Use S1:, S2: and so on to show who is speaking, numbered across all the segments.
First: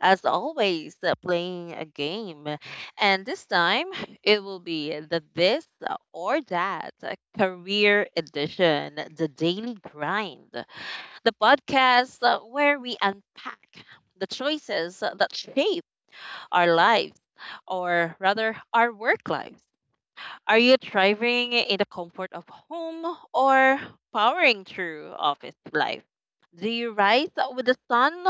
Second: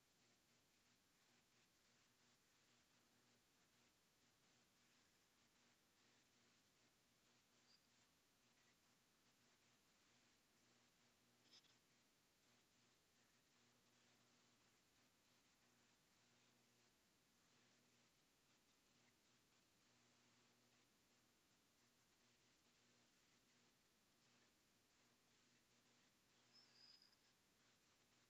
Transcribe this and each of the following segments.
S1: as always, playing a game. And this time, it will be the this or that career edition, the daily grind, the podcast where we unpack the choices that shape our lives, or rather, our work lives. Are you thriving in the comfort of home or powering through office life? Do you rise with the sun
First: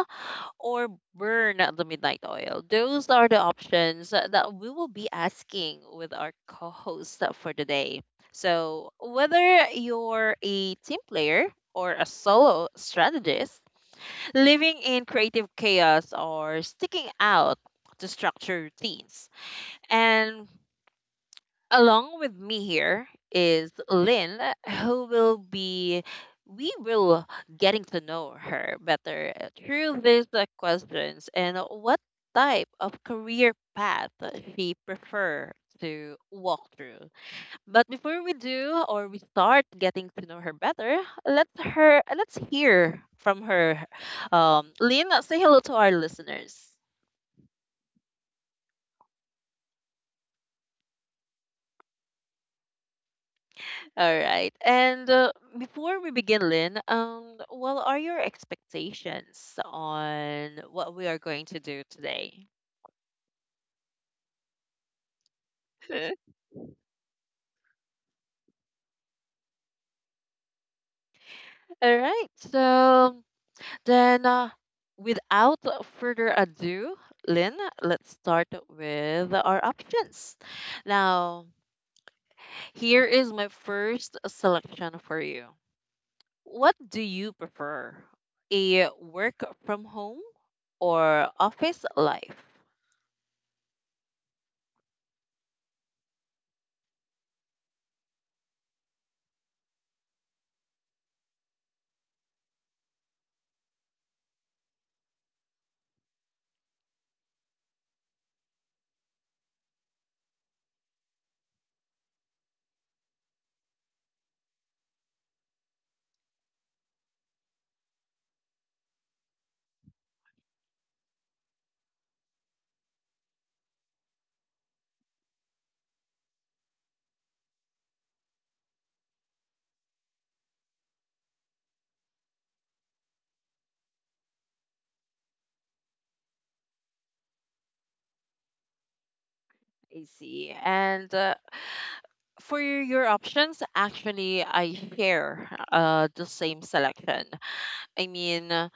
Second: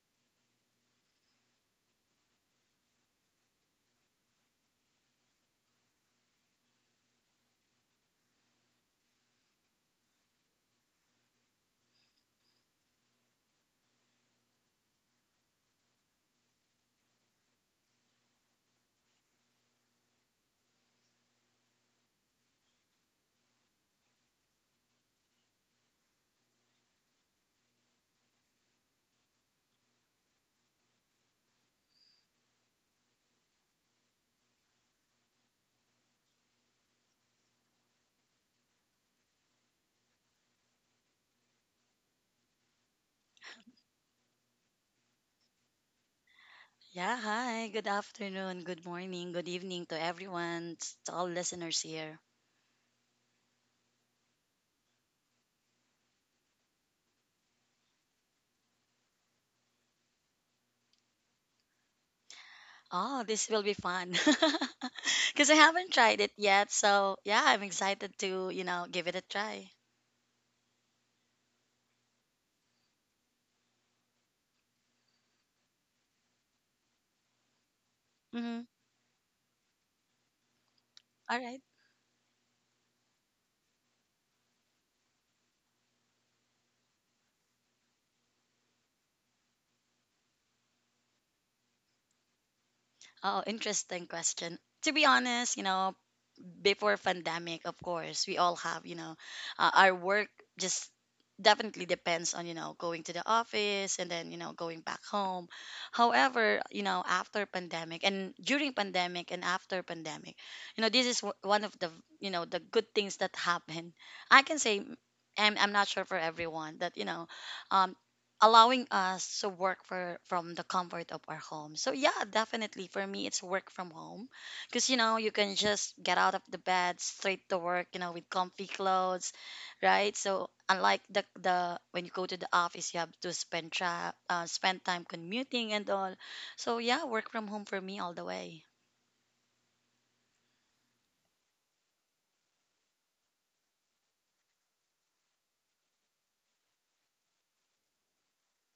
S1: or burn the midnight oil? Those are the options that we will be asking with our co host for today. So, whether you're a team player or a solo strategist, living in creative chaos or sticking out to structure routines, and along with me here is Lynn, who will be we will getting to know her better through these questions and what type of career path she prefer to walk through. But before we do or we start getting to know her better, let's hear from her. Lynn, say hello to our listeners.
S2: Yeah, hi. Good afternoon, good morning, good evening to everyone, to all listeners here.
S1: All right. And before we begin, Lynn, what are your expectations on what we are going to do today?
S2: Oh, this will be fun. Because I haven't tried it yet. So, yeah, I'm excited to, you know, give it a try.
S1: All right. So then, without further ado, Lynn, let's start
S2: Mm-hmm.
S1: with our options.
S2: All
S1: Now,
S2: right.
S1: here is my first selection for you. What do you prefer? A work from home or office life?
S2: Oh, interesting question. To be honest, you know, before pandemic, of course, we all have, you know, our work just definitely depends on, you know, going to the office and then, you know, going back home. However, you know, after pandemic and during pandemic and after pandemic, you know, one of the, you know, the good things that happen. I can say, I'm not sure for everyone that, you know, um, allowing us to work for from the comfort of our home. So yeah, definitely for me it's work from home because you know you can just get out of the bed straight to work, you know, with comfy clothes, right? So unlike the when you go to the office you have to spend time commuting and all. So yeah, work from home for me all the way.
S1: I see. And for your options, actually, I share the same selection. I mean, uh,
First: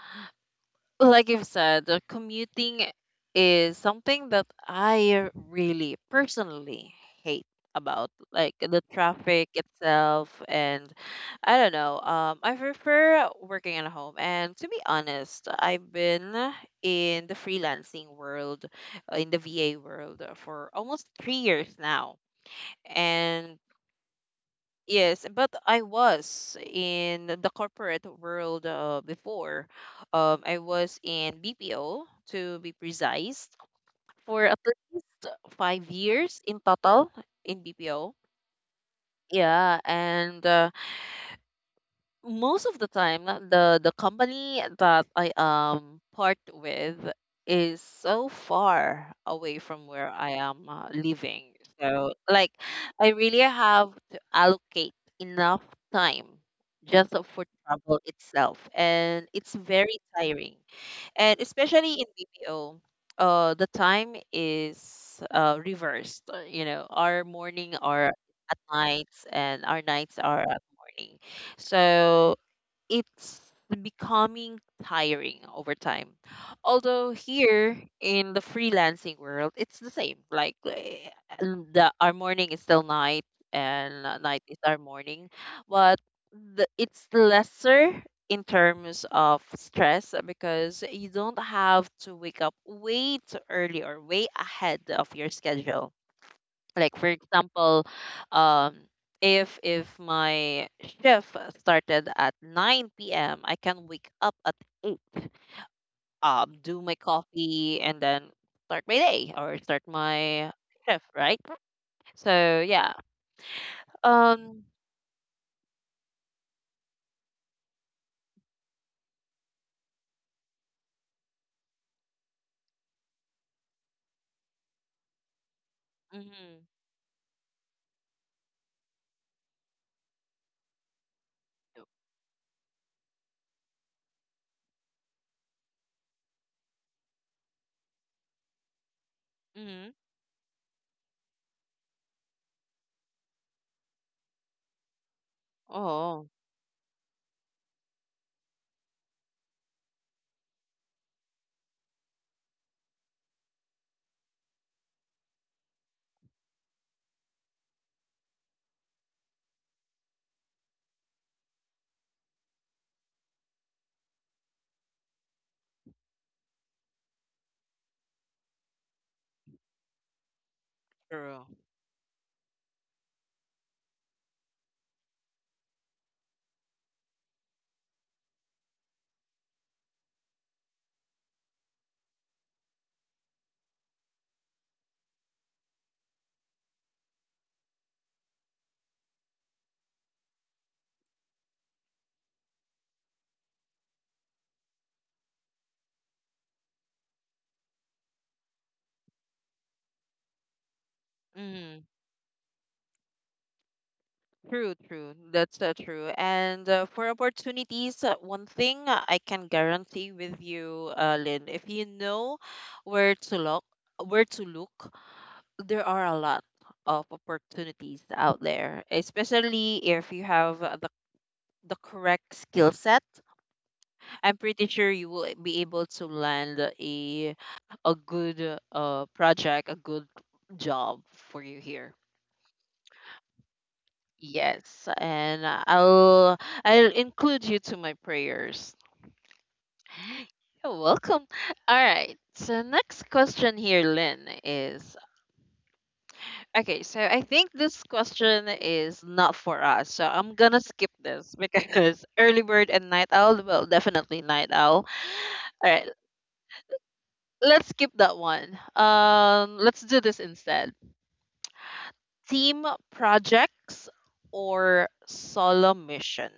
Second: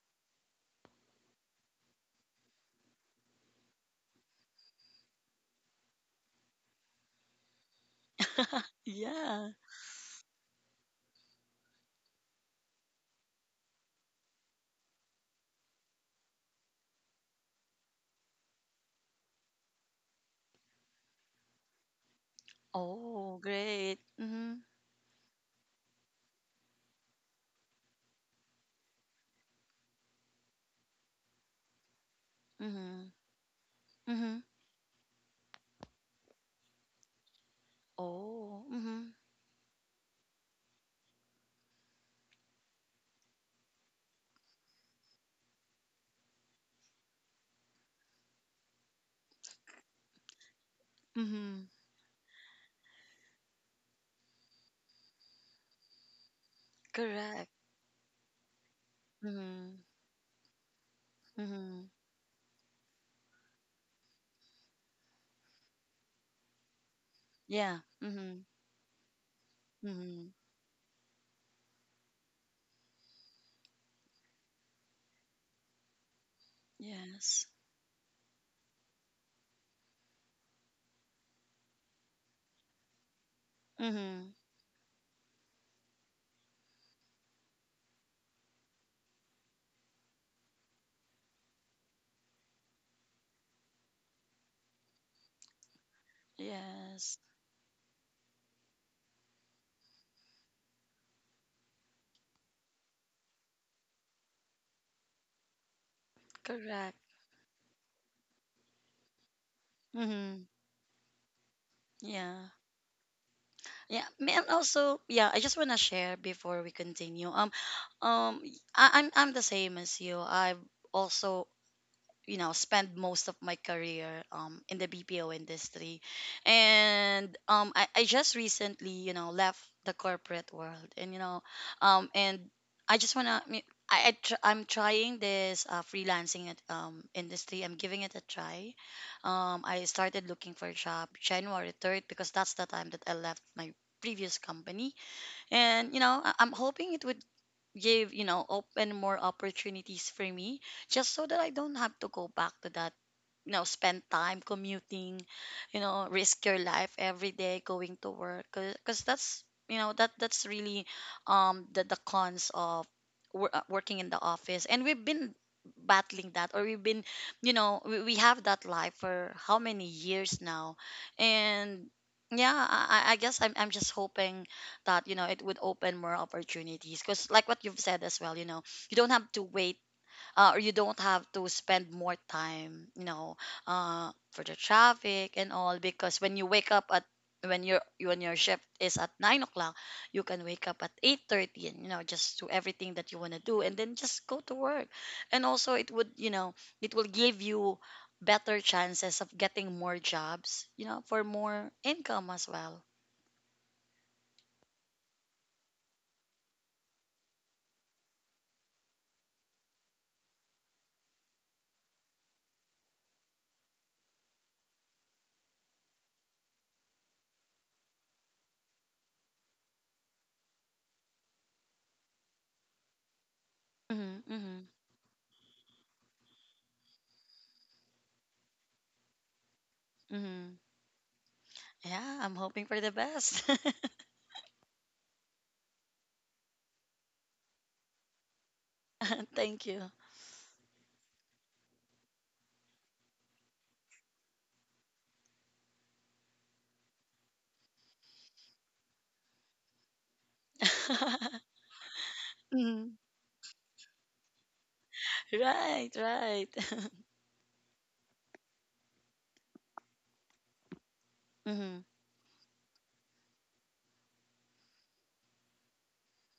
S1: like you've said, commuting is something that I really personally hate about, like the traffic
S2: Yeah.
S1: itself, and I don't know. I prefer working at home, and to be honest, I've been in the freelancing world, in the VA world, for almost 3 years now,
S2: Oh
S1: and
S2: great. Mm-hmm.
S1: yes, but I was in the corporate world before. I was in BPO, to be
S2: Mm-hmm.
S1: precise,
S2: Mm-hmm.
S1: for at least 5 years in total in BPO.
S2: Oh. Mm-hmm.
S1: Yeah, and most of the time, the company that I part with is so far away from where I am living.
S2: Mm-hmm.
S1: So, like, I really have to allocate enough time just for
S2: Correct.
S1: travel itself, and it's
S2: Mm-hmm.
S1: very tiring. And
S2: Mm-hmm.
S1: especially in BPO, the time is reversed. You know, our morning
S2: Yeah.
S1: are
S2: Mm-hmm.
S1: at nights, and our nights
S2: Mm-hmm.
S1: are at morning. So it's becoming tiring over time. Although
S2: Yes.
S1: here in the freelancing world, it's the same. The our morning is still night, and
S2: Mm-hmm.
S1: night is our morning, but it's lesser in terms of stress because you don't have to wake up way too early or way ahead of your schedule. Like for
S2: Yes.
S1: example, um if my shift started at 9 p.m., I can wake up at 8, do
S2: Correct.
S1: my coffee and then start my day or start
S2: Mm-hmm.
S1: my shift, right?
S2: Yeah.
S1: So yeah.
S2: And
S1: um
S2: also, yeah, I just want to share before we continue. Um, I'm the same as you. I've also, you know, spend most of my career in the BPO industry,
S1: mhm
S2: and I just recently, you know, left the corporate world, and you know, and I just wanna. I mean, I'm trying this freelancing industry. I'm giving it a try. I
S1: mhm
S2: started looking for a job January 3rd because that's the time that I left my previous company. And, you know,
S1: oh
S2: I'm hoping it would give, you know, open more opportunities for me, just so that I don't have to go back to that, you know, spend time commuting, you know, risk your life every day going to work, because that's, you know, that's really, the cons of working in the office. And we've been battling that, or we've been, you know, we have that life for how many years now.
S1: true
S2: And yeah, I guess I'm just hoping that, you know, it would open more opportunities, because like what you've said as well, you know, you don't have to wait or you don't have to spend more time, you know, for the traffic and all. Because when you wake up at when your shift is at 9 o'clock, you can wake up at 8:30, and you know, just do everything that you want to do, and then just go to work. And also, it would, you know, it will give you better chances of getting more jobs, you know, for more income as well.
S1: True, true. That's true. And for opportunities, one thing I can guarantee with you, Lynn, if you know where to look, where to look, there are a lot of opportunities out there, especially if you have the correct skill set.
S2: Hmm.
S1: I'm
S2: Hmm.
S1: pretty sure you will be able to land a good project, a good
S2: Hmm.
S1: job for you here.
S2: Yeah, I'm hoping for the best.
S1: Yes, and I'll include you to my prayers.
S2: Thank you.
S1: You're welcome. All right. So next question here, Lynn, is okay. So I think this question is not for us. So I'm gonna skip this because early bird and
S2: Mhm.
S1: night owl. Well, definitely night owl. All
S2: Right,
S1: right.
S2: right.
S1: Let's skip that one. Let's do this instead.
S2: Hmm.
S1: Team projects or solo mission?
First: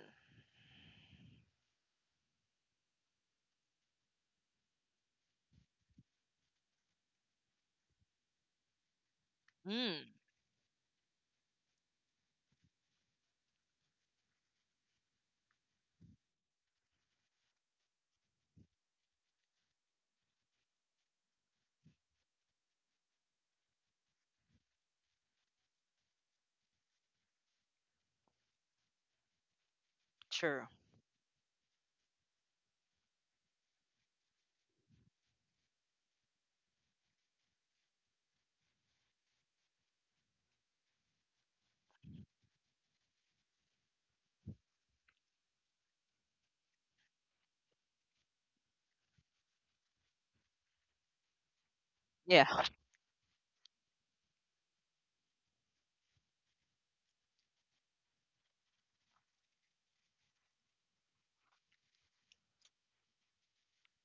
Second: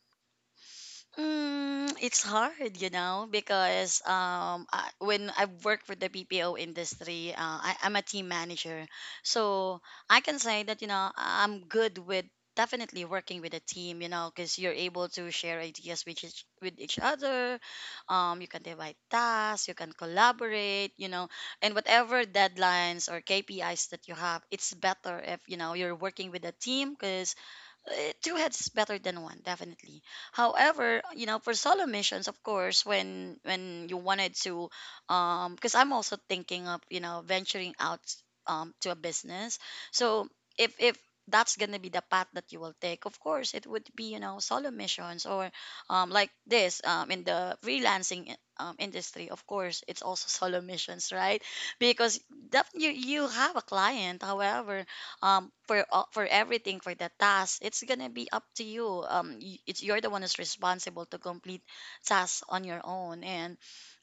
S2: Mm, it's hard, you know, because when I work for the BPO industry, I'm a team manager. So
S1: Hmm.
S2: I can say that, you know, I'm good with definitely working with a team, you know, because you're able to share ideas with each other. You can divide tasks, you can collaborate, you know, and whatever deadlines or KPIs that you have, it's better if, you know, you're working with a team because, eh, two heads is better than one, definitely.
S1: Sure.
S2: However, you know, for solo missions, of course, when you wanted to, um, because I'm also thinking of, you know, venturing out, um, to a business. So if that's gonna be the path that you will take, of course it would be, you know, solo missions. Or um, like this, um, in the industry, of course it's also solo missions, right? Because
S1: Yeah.
S2: that you have a client. However, um, for all, for everything, for the task, it's gonna be up to you. It's you're the one who's responsible to complete tasks on your own. And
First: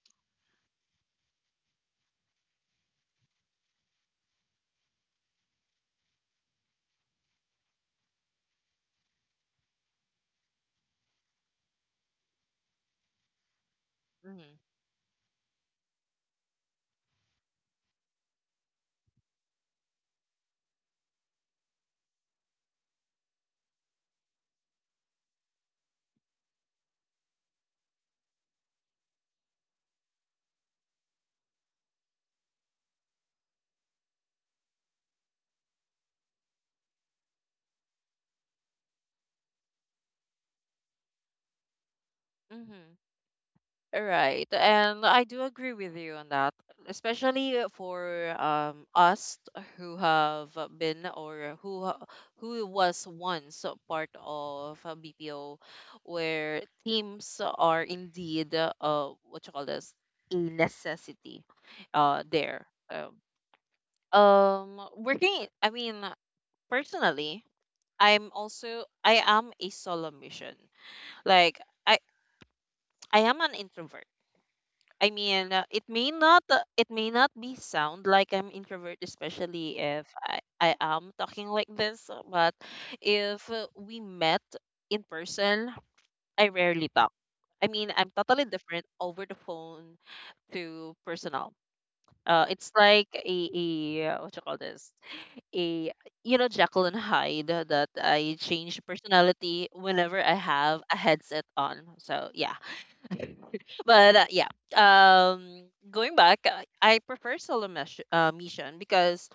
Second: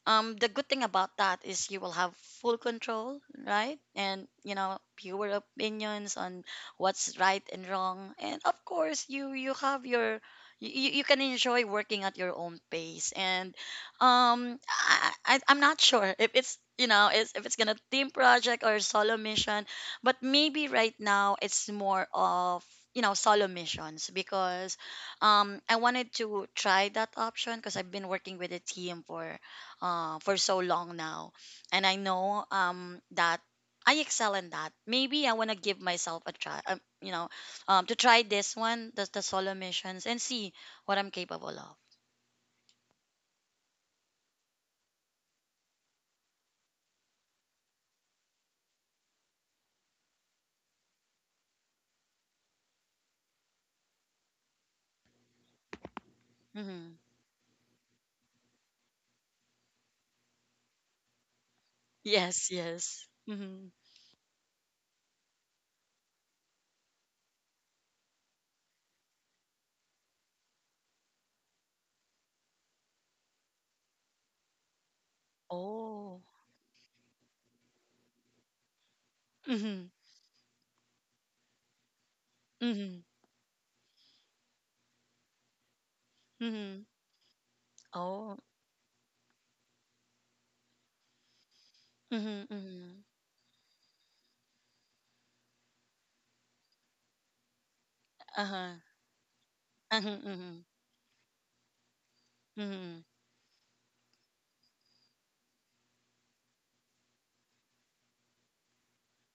S2: the good thing about that is you will have full control, right? And you know, fewer opinions on what's right and wrong. And of course, you have your, you can enjoy working at your own pace. And um, I, I I'm not sure if it's, you know, if it's gonna team project or solo mission, but maybe right now it's more of, you know, solo missions, because I wanted to try that option, because I've been working with a team for so long now. And I know that I excel in that. Maybe I want to give myself a try, you know, to try this one, the solo missions, and see what I'm capable of.
S1: Mm-hmm. Right. And I do agree with you on that, especially for us who have been or who ha- who was once a part of a BPO where
S2: Hmm.
S1: teams are indeed what you call this a necessity
S2: Yes,
S1: there.
S2: yes.
S1: Um,
S2: Hmm.
S1: working I mean personally, I am a solo mission. Like I I am an introvert. I mean,
S2: Oh.
S1: it may not be sound like I'm introvert, especially
S2: Hmm.
S1: if I am talking like this. But
S2: Hmm.
S1: if we met in person, I
S2: Hmm.
S1: rarely talk. I mean, I'm
S2: Oh.
S1: totally different over the phone to personal.
S2: Hmm.
S1: It's
S2: Hmm.
S1: like a what you call this? A you know Jacqueline Hyde that I
S2: Uh-huh.
S1: change personality
S2: Uh-huh.
S1: whenever I
S2: Hmm.
S1: have a headset on. So yeah.
S2: Hmm.
S1: but yeah um Going back, I prefer solo mission because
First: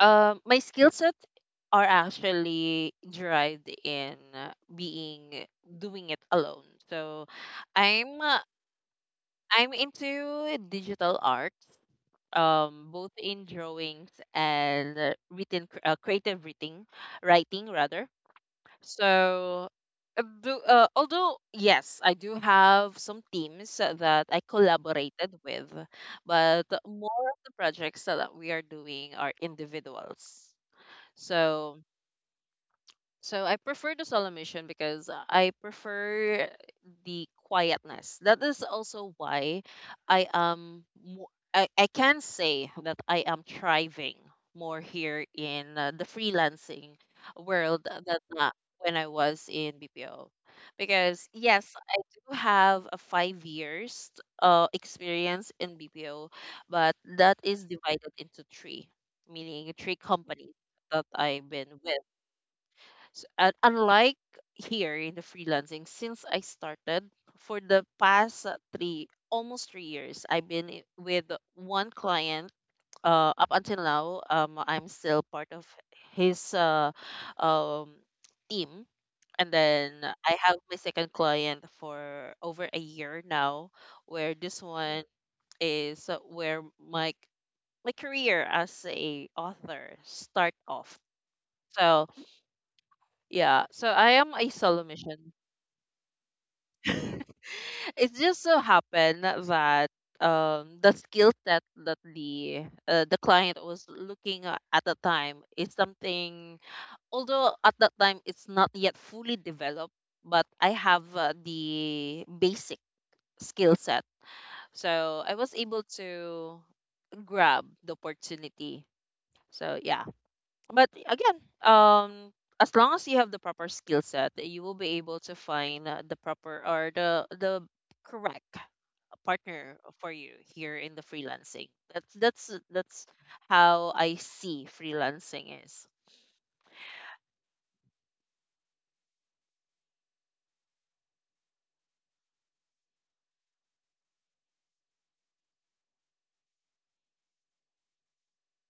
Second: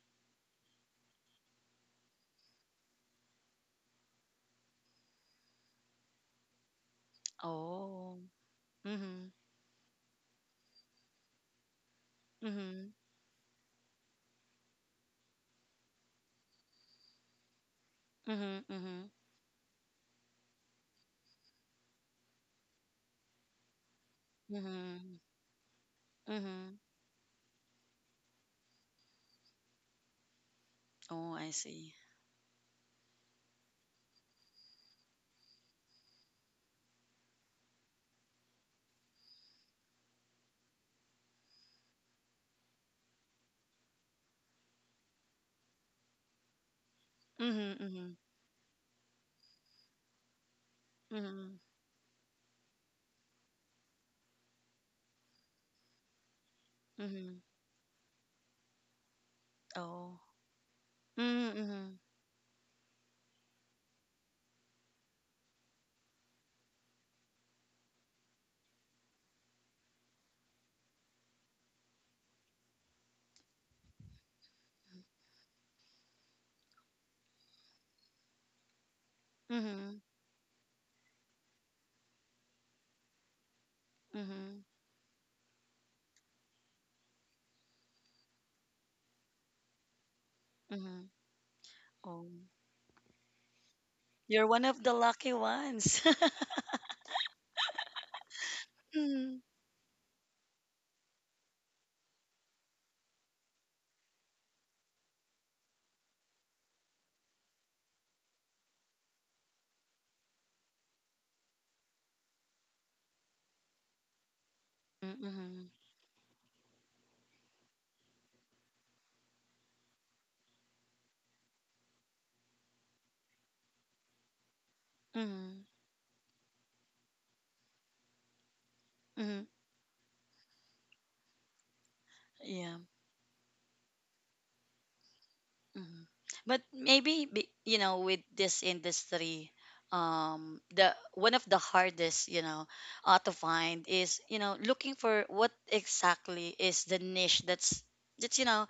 S1: my skill set are actually derived in being doing it alone. So i'm
S2: Oh.
S1: uh,
S2: Hmm.
S1: I'm into digital arts,
S2: Hmm.
S1: both in drawings and creative writing rather.
S2: Hmm. Hmm.
S1: So, although yes, I do have some teams that I
S2: Hmm.
S1: collaborated with, but
S2: Hmm.
S1: more of the projects that we are doing are individuals.
S2: Oh, I
S1: So
S2: see.
S1: so I prefer the solo mission because I prefer the quietness. That is also why I can say that I am thriving more here in the freelancing world
S2: Mm-hmm.
S1: than when I was in BPO. Because
S2: Mm-hmm.
S1: yes, I do have a 5 years experience in BPO, but that
S2: Mhm.
S1: is divided into three, meaning three
S2: Oh.
S1: companies that I've
S2: Mm.
S1: been
S2: Mhm.
S1: with. Unlike here in the freelancing, since I started for the past almost 3 years, I've been with one client. Up until now, I'm still part of his um, team. And then
S2: Mhm.
S1: I have my second client for over a year now, where this
S2: Mhm.
S1: one is where my career as a author start off.
S2: Mhm.
S1: So
S2: Oh.
S1: yeah, so I am
S2: You're
S1: a
S2: one of
S1: solo
S2: the
S1: mission.
S2: lucky ones.
S1: It just so happened
S2: Mm.
S1: that the skill set that the client was looking at the time is something. Although at that time it's not yet fully developed, but I have the basic skill set, so I was
S2: Mm-hmm.
S1: able to grab the opportunity. So yeah, but again, as long as you have the proper skill set you will be able to
S2: Mm-hmm.
S1: find the proper or the correct
S2: Mm-hmm.
S1: partner for you here in the freelancing. That's
S2: Yeah.
S1: that's how I see freelancing is.
S2: Mm-hmm. You know, with this industry, um, the one of the hardest, you know, to find is, you know, looking for what exactly is the niche that's, you know,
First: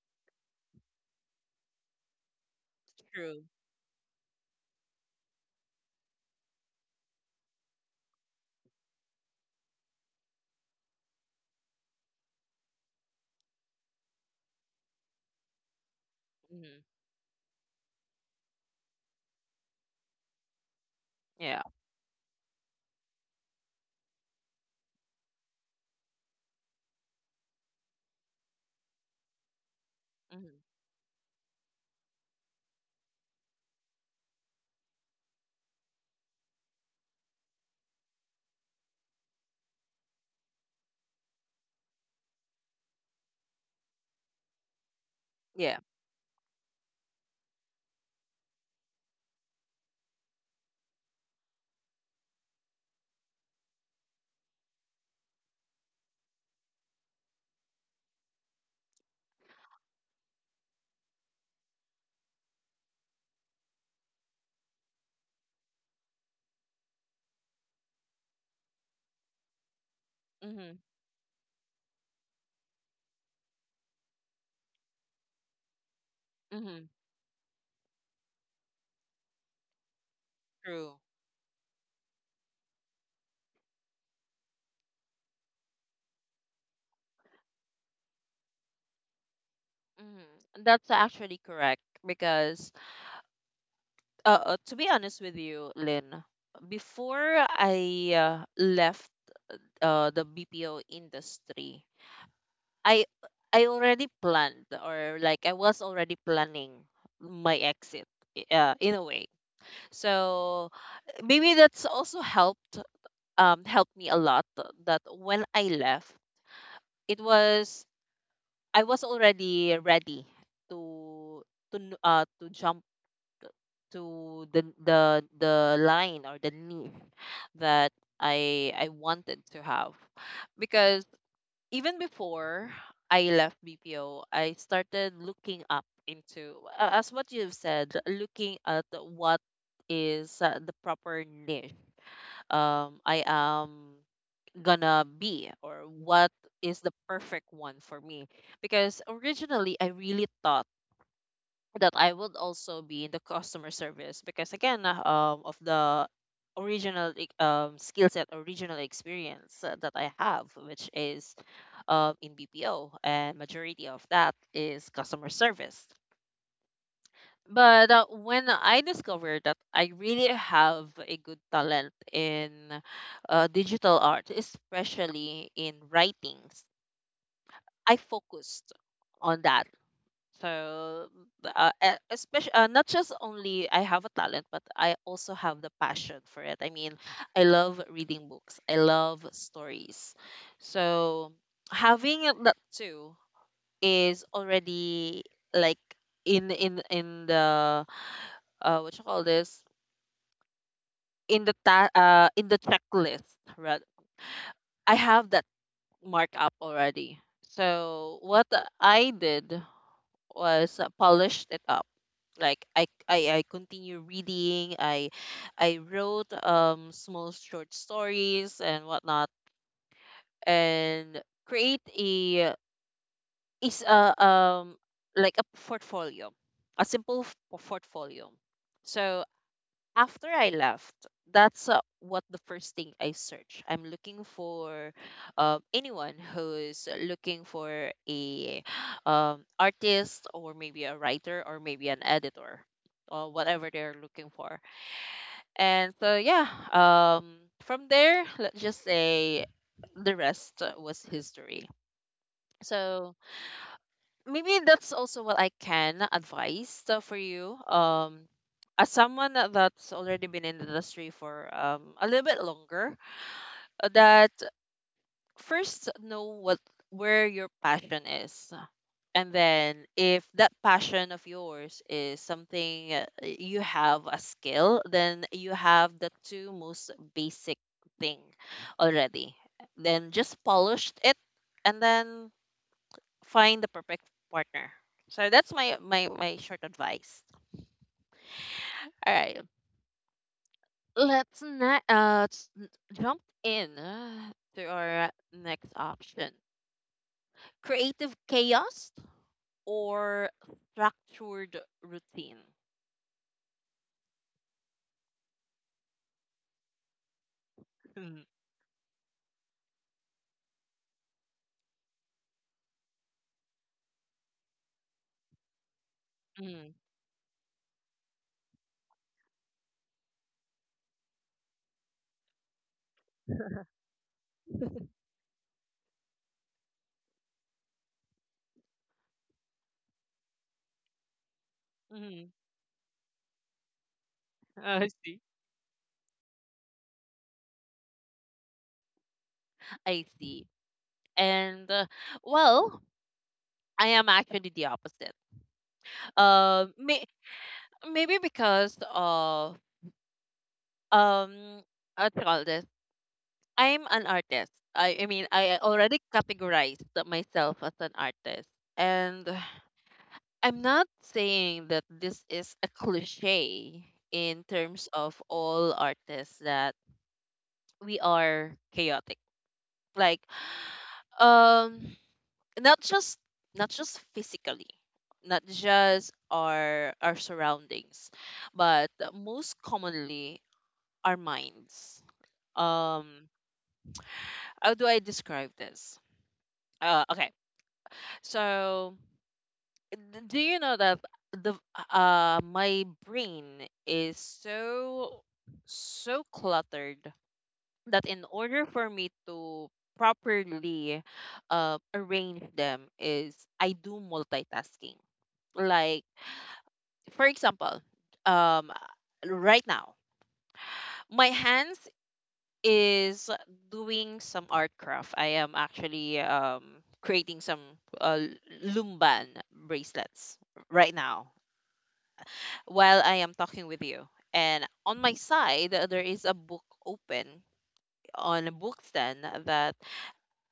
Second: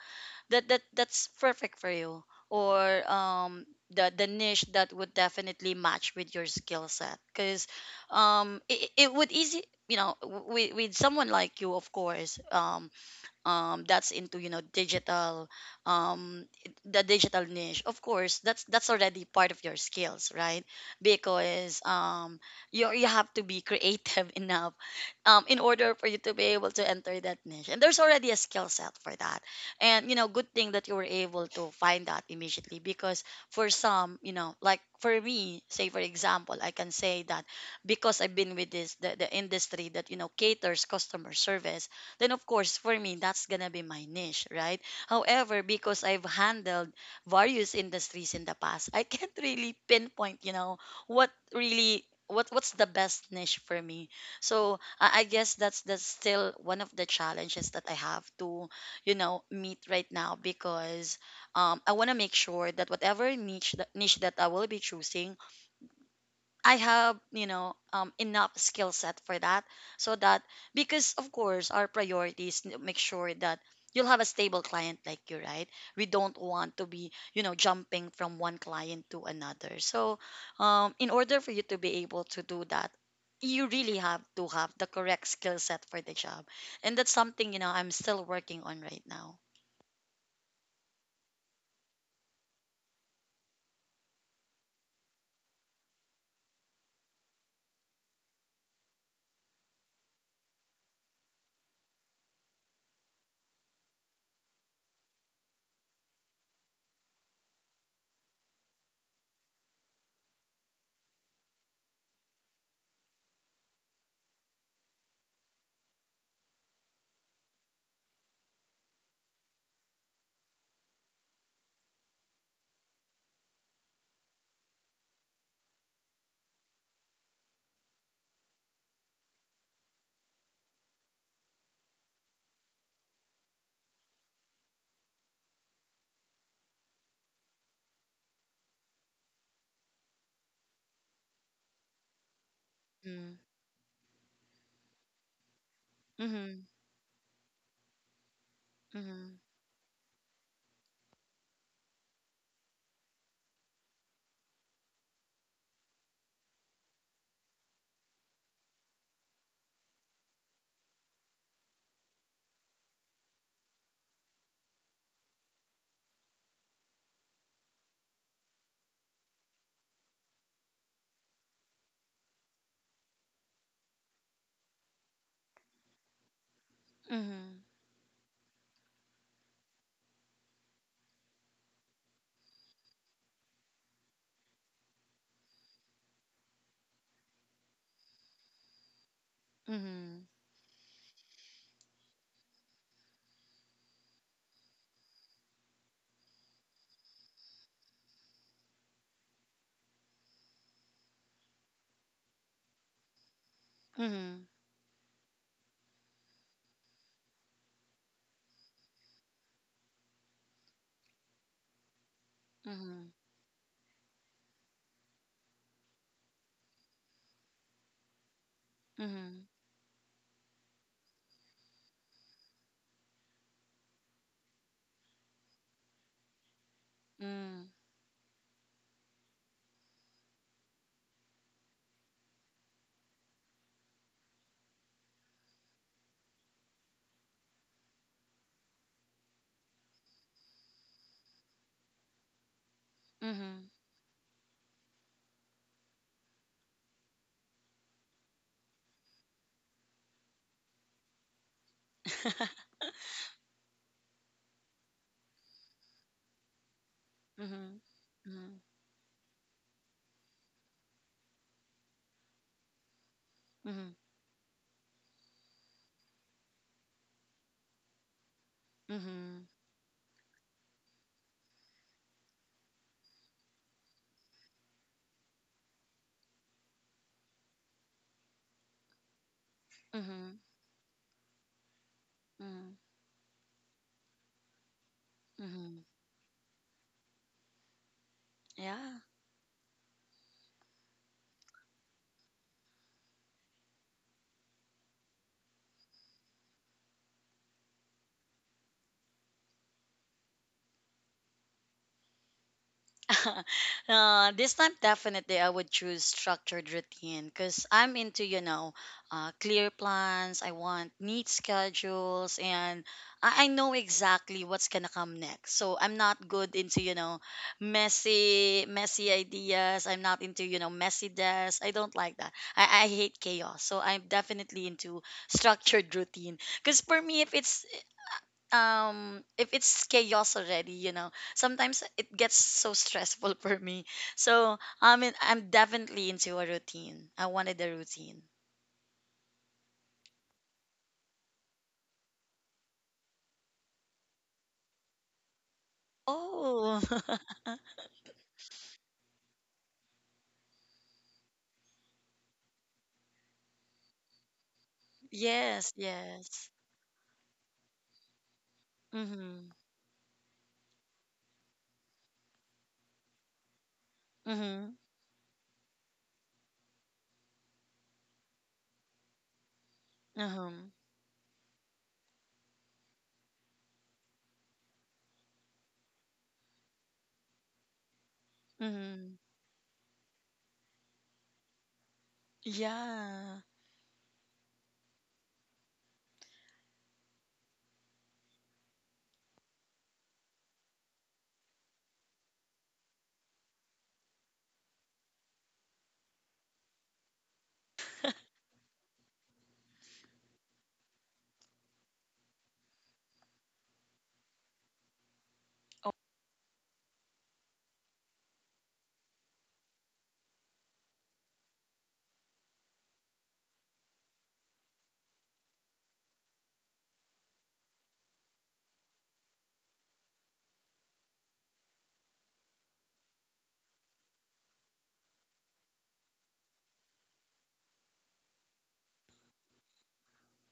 S2: that that's perfect for you. Or
S1: True.
S2: um, the niche that would definitely match with your skill set, because it, it would easy, you know, with someone like you, of course, um that's into, you know, digital, um,
S1: Hmm
S2: the digital niche, of course, that's already part of your skills, right?
S1: Yeah.
S2: Because you you have to be creative enough, in order for you to be able to enter that niche. And there's already a skill set for that. And, you know, good
S1: hmm
S2: thing that you were able to find that immediately. Because for some, you know, like for me, say for example, I can say that because I've been with the industry that, you know, caters customer service, then of course for me, that's going to be my niche, right? However,
S1: Yeah.
S2: because I've handled various industries in the past, I can't really pinpoint, you know, what what's the best niche for me. So I guess that's still one of the challenges that I have to, you know, meet right now. Because I want to make sure that whatever niche that I will be choosing, I have, you know, enough skill set for that. So that,
S1: hmm
S2: because of course, make sure that you'll have a stable client like you, right? We don't want to
S1: hmm
S2: be, you know, jumping from one client to another. So,
S1: True.
S2: in order for you to be able to do that, you really have to have the correct skill set for the job. And that's something, you know, I'm still working on right now.
S1: That's actually correct because to be honest with you, Lynn, before I left the BPO industry, I I already planned, or like I was already planning my exit in a way. So maybe that's also helped helped me a lot that when I left it was I was already ready to to jump to the line or the need that I wanted to have, because even before I left BPO I started looking up into as what you've said, looking at what is the proper niche I
S2: Mm.
S1: am gonna be, or what
S2: Mm-hmm.
S1: is the perfect one for me, because
S2: Hmm.
S1: originally I really thought that I would also be in the customer service because again, of the original skill set, original experience that I have, which is in BPO and majority of that is customer service. But when I discovered that I really have a good talent in digital art, especially in writings,
S2: Hmm.
S1: I focused on that. So, uh, especially not just only I have a talent, but I also have the passion for it. I mean, I love reading books. I love stories.
S2: Hmm.
S1: So having it that too is already like in the what you call this in the in the checklist. Right,
S2: Hmm.
S1: I have that markup already. So what I did was polished it up, like
S2: Hmm.
S1: I continue reading, I wrote small short stories and whatnot, and create a is a like a portfolio, a simple f-
S2: Hmm.
S1: portfolio. So after I left, that's what the first thing I search. I'm looking for anyone who's looking for a artist or maybe a writer or maybe an editor or whatever
S2: Hmm.
S1: they're looking for. And so yeah, um, from there, let's just say the rest was history. So maybe that's also what I can advise for you.
S2: Mm-hmm. Mm-hmm.
S1: As someone that's already been in the industry for a little bit longer,
S2: Mm-hmm.
S1: that first know what where your passion is, and
S2: Mm-hmm.
S1: then if that passion of yours is something you have a skill, then you have the two most basic thing already. Then just polish it, and then
S2: Mm-hmm.
S1: find the perfect partner. So that's
S2: Mm-hmm.
S1: my short advice.
S2: Yeah.
S1: All right, let's not s- n- jump in to our next option: creative chaos or structured routine.
S2: This time definitely I would choose structured routine, because I'm into,
S1: Mm,
S2: you know, clear plans. I want neat schedules, and I know exactly what's gonna come next. So I'm not good
S1: mm,
S2: into, you know, messy ideas. I'm not into, you know, messy desks. I don't like that. I hate chaos. So I'm definitely into structured routine, because for me, if it's, um, if it's chaos already, you know, sometimes it
S1: mm.
S2: gets so stressful for me. So
S1: I
S2: I mean,
S1: see.
S2: I'm definitely into a routine. I wanted a routine.
S1: I see. And well, I am actually the opposite. Um,
S2: Oh.
S1: may- Maybe because of um, what you call this? I'm an artist. I mean, I
S2: Yes,
S1: already
S2: yes.
S1: categorized that myself as an artist. And
S2: Mm-hmm.
S1: I'm not saying that this is a cliche in
S2: Mm-hmm.
S1: terms of all artists that we are chaotic. Like,
S2: Mm-hmm.
S1: um, not just not just physically, not just our surroundings, but
S2: Mm-hmm.
S1: most commonly our minds. Um,
S2: Yeah.
S1: how do I describe this? Okay, so d- do you know that the my brain is so cluttered that in order for me to properly arrange them is I do multitasking. Like, for example, um right now my hands is doing some art craft. I am actually creating some uh, lumban bracelets right now while I am talking with you. And on my side, there is a book open on a bookstand that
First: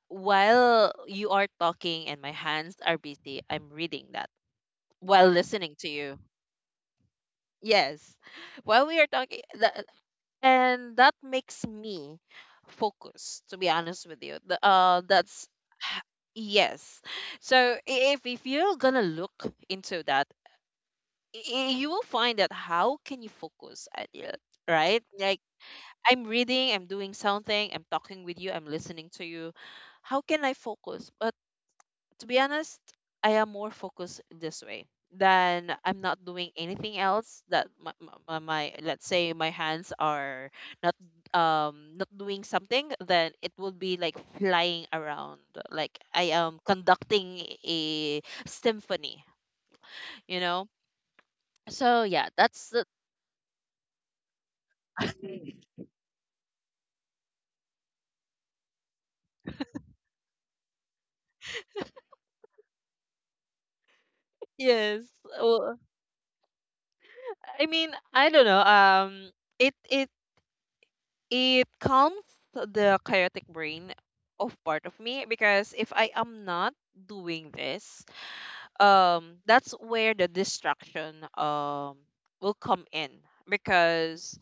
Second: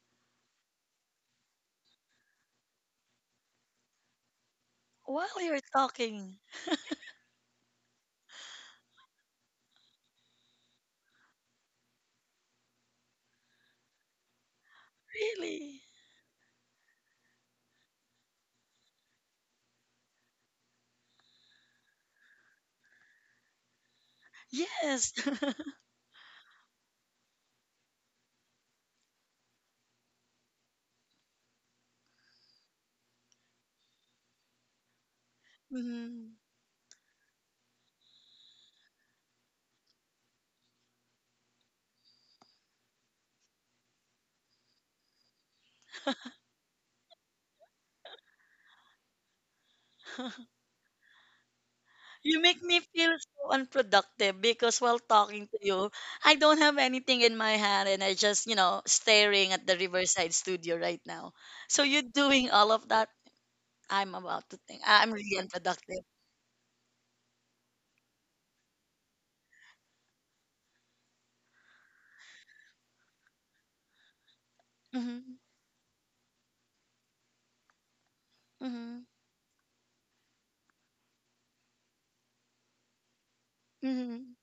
S1: while you are talking and my hands are busy, I'm reading that
S2: While
S1: while
S2: you're
S1: listening to you.
S2: talking.
S1: Yes, while we are talking, and that makes me focus. To be honest with you,
S2: Really.
S1: h- yes. So if you're gonna look into that, you will find that how can you focus, Adil, right?
S2: Yes.
S1: Like, I'm reading, I'm doing something, I'm talking with you, I'm listening to you. How can I focus? But to be honest, I am more focused this way than I'm not
S2: Hmm.
S1: doing anything else that my let's say my hands are not not doing something, then it will be like flying around, like I am conducting a symphony you know so yeah,
S2: You make
S1: that's
S2: me
S1: the.
S2: feel so unproductive, because while talking to you, I don't have anything in my hand and I just, you know, staring at the Riverside studio right now. So you doing all of that. I'm about to think.
S1: Yes.
S2: I'm really
S1: Well,
S2: unproductive.
S1: I mean I don't know, it it It calms the chaotic brain of part of me
S2: Hmm.
S1: because if I am not doing this,
S2: Hmm.
S1: that's where the distraction will come in,
S2: Hmm.
S1: because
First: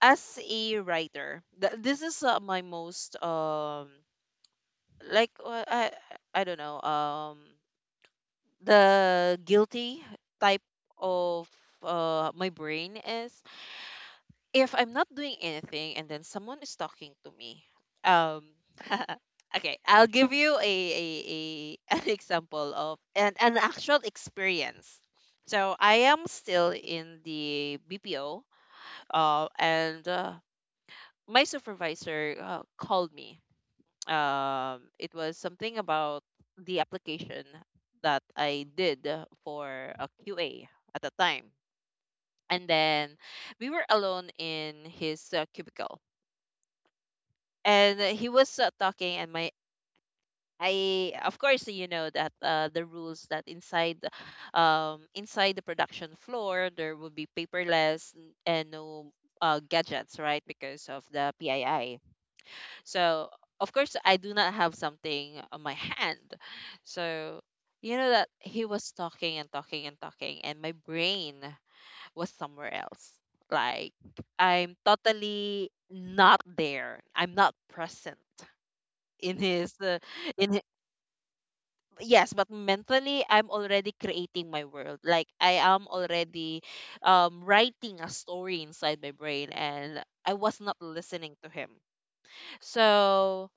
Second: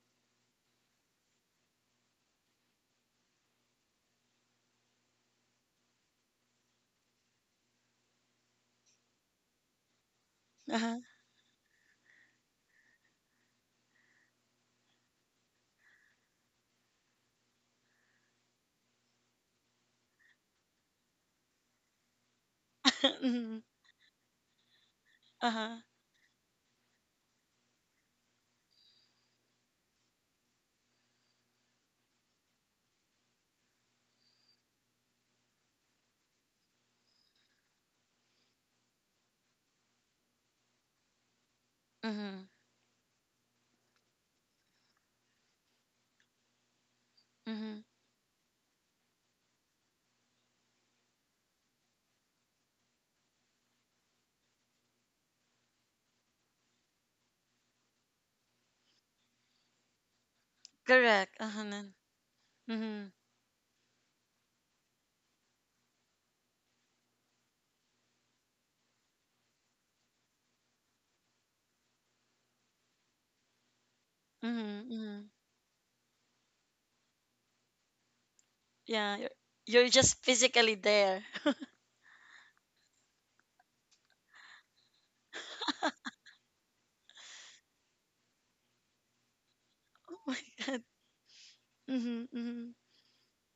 S1: as a writer, this is my most like, I don't know, the guilty type
S2: Uh-huh.
S1: of my brain is if I'm not doing anything and then someone is talking to me, um, okay, I'll give you a an example of an
S2: Hmm.
S1: actual experience. So
S2: Uh-huh.
S1: I am still in the BPO, and my supervisor called me. It was something about the application that I did for a QA at the time,
S2: Hmm.
S1: and then we were alone in his cubicle,
S2: Hmm.
S1: and he was talking, and my I of course you know that the rules that inside inside the production floor there will be paperless and no gadgets, right, because of the
S2: Correct. Uh-huh. Nan.
S1: PII.
S2: Mhm.
S1: So of course I do not have something on my hand. So you know that he was talking and talking and talking, and my brain was somewhere else, like I'm
S2: Mhm. Mhm.
S1: totally not there, I'm not present.
S2: Yeah,
S1: In his
S2: you're just
S1: in hi-
S2: physically there.
S1: yes, but mentally I'm already creating my world, like I am already writing a story inside my brain, and
S2: Oh
S1: I
S2: my
S1: was not
S2: God.
S1: listening to him.
S2: Hmm. Hmm.
S1: So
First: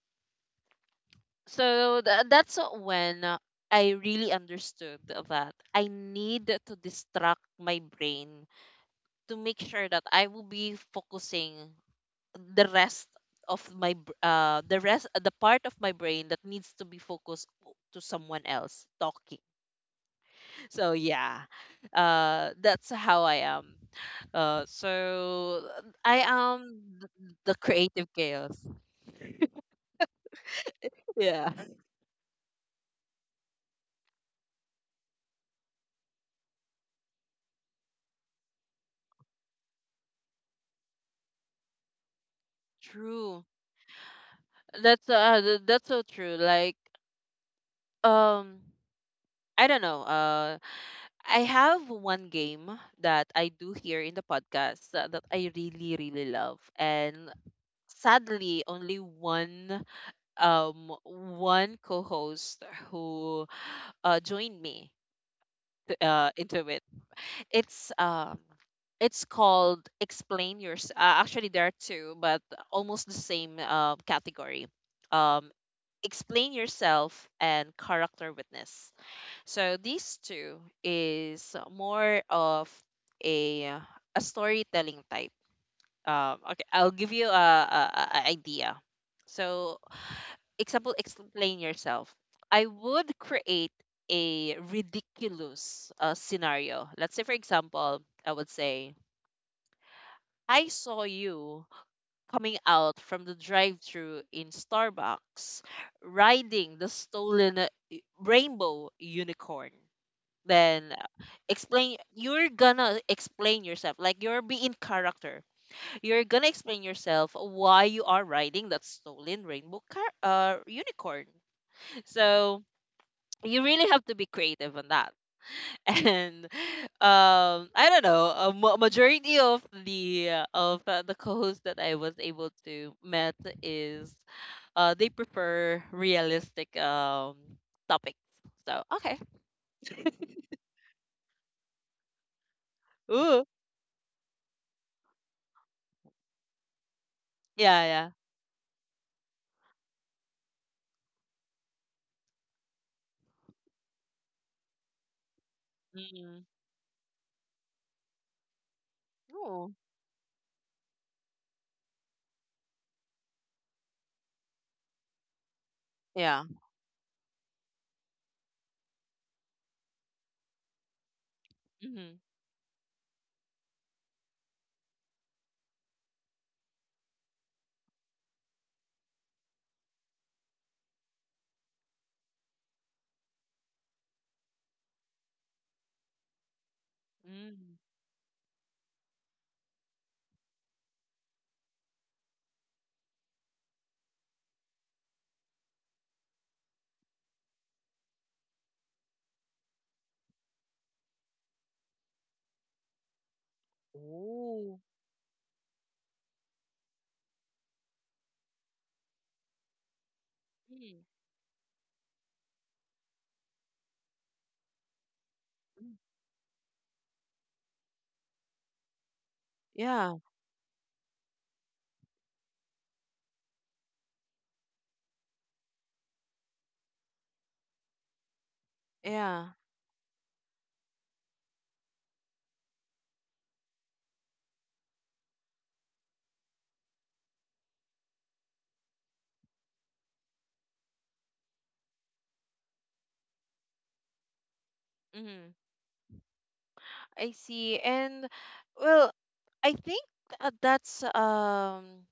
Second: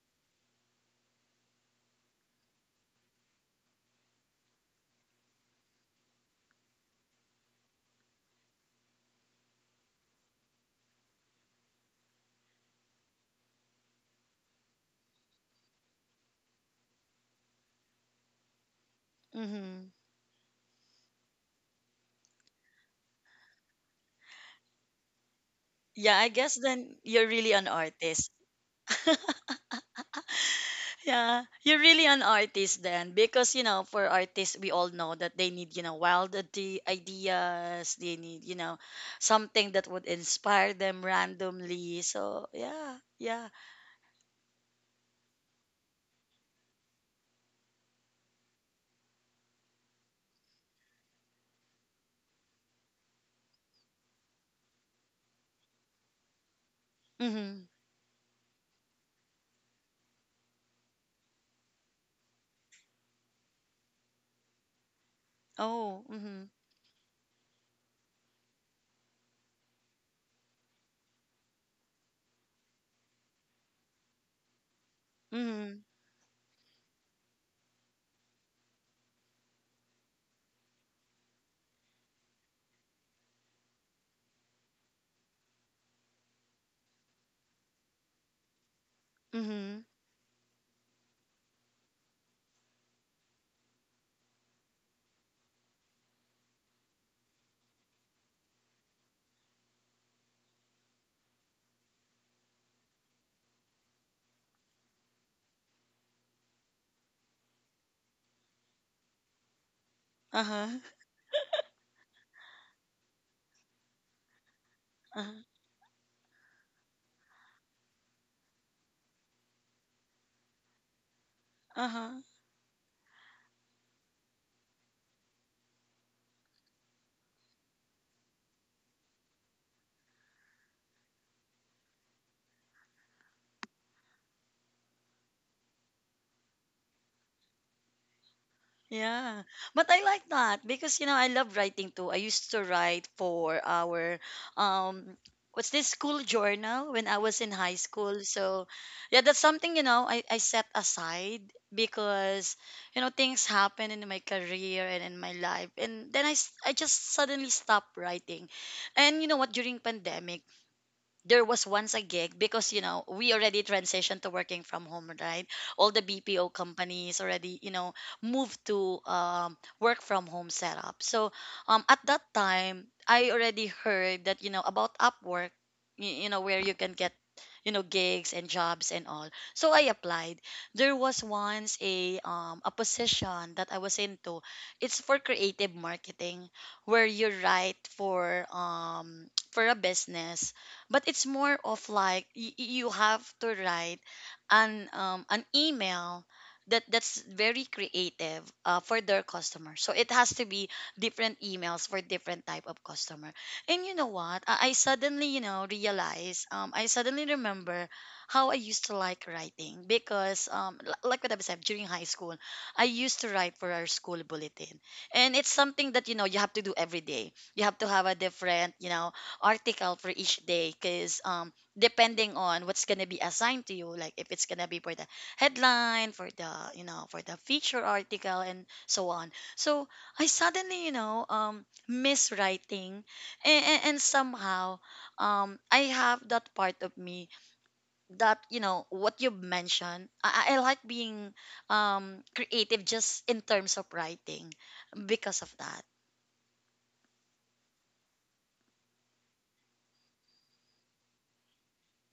S1: that's when I really understood that I need to distract my brain to make sure that I will be focusing the rest of my br- the rest the part of my brain that needs to be focused to someone else talking.
S2: Hmm.
S1: So yeah, that's how I am. uh so I
S2: Yeah, I guess
S1: am
S2: then you're really
S1: the
S2: an
S1: creative
S2: artist.
S1: chaos.
S2: Yeah,
S1: Yeah.
S2: you're really an artist then, because you know, for artists, we all know that they need, you know, ideas. They need, you know, something that would inspire them randomly. So yeah,
S1: True.
S2: yeah.
S1: That's so true. Like, um I don't know, I have one game that I do here in the podcast that I really love, and
S2: Mm-hmm.
S1: sadly only one co-host who joined me
S2: Oh. Mm-hmm.
S1: into it. it's um it's called "Explain Yours." Actually, there are two, but almost the same category. um
S2: Mm-hmm.
S1: Explain Yourself and Character Witness. So these two is more of a uh, a storytelling type. Okay, I'll give you a idea. So,
S2: Mm-hmm.
S1: example, Explain Yourself. I would create a ridiculous scenario. Let's say, for example, I would say, I saw you coming out from the drive through in Starbucks riding the stolen rainbow unicorn.
S2: Uh huh.
S1: Then explain, you're gonna explain yourself, like you're being character. You're gonna explain yourself why you are riding that stolen rainbow unicorn.
S2: Uh huh.
S1: So you really have to be creative on that. And I don't know, majority of the co-hosts that I was able to met is they prefer realistic topics. So, okay.
S2: Yeah, but I like that because you know I love writing too. I used to write
S1: Ooh.
S2: for our, um, what's this, school journal when I was in high
S1: Yeah, yeah.
S2: school. So yeah, that's something you know I set aside because you know things happen in my career and in my life, and then
S1: Mm.
S2: I just suddenly stopped writing, and you know what,
S1: Oh,
S2: during pandemic there was once a gig because you know we already transitioned to working from home, right? All the
S1: yeah.
S2: bpo companies already, you know, moved to work from home setup. So at
S1: Mm-hmm.
S2: that time I already heard, that you know, about upwork, you know where you can get, you know, gigs and jobs and all. So I applied. There was once a position that I was into. It's for creative marketing, where you
S1: Mm.
S2: write for um, for a business. But it's more of like you have to write an email that's very creative, for their customer, so it has to be different emails for different type of customer. And you know what, I
S1: Oh,
S2: suddenly, you know, realize, I suddenly remember how I used to like writing. Because
S1: mm.
S2: like what I said, during high school I used to write for our school bulletin, and it's something
S1: Mm.
S2: that, you know, you have to do every day. You have to have a different, you know, article for
S1: Yeah,
S2: each day, because depending on what's gonna be assigned to you, like if it's gonna be for the headline, for the, you know, for the feature article and so on.
S1: yeah.
S2: So I suddenly, you know, miss writing. And somehow I have that part of me that, you know what you mentioned, I, I like being creative just in terms of writing, because of
S1: Mm.
S2: that.
S1: I see. And well, I think that's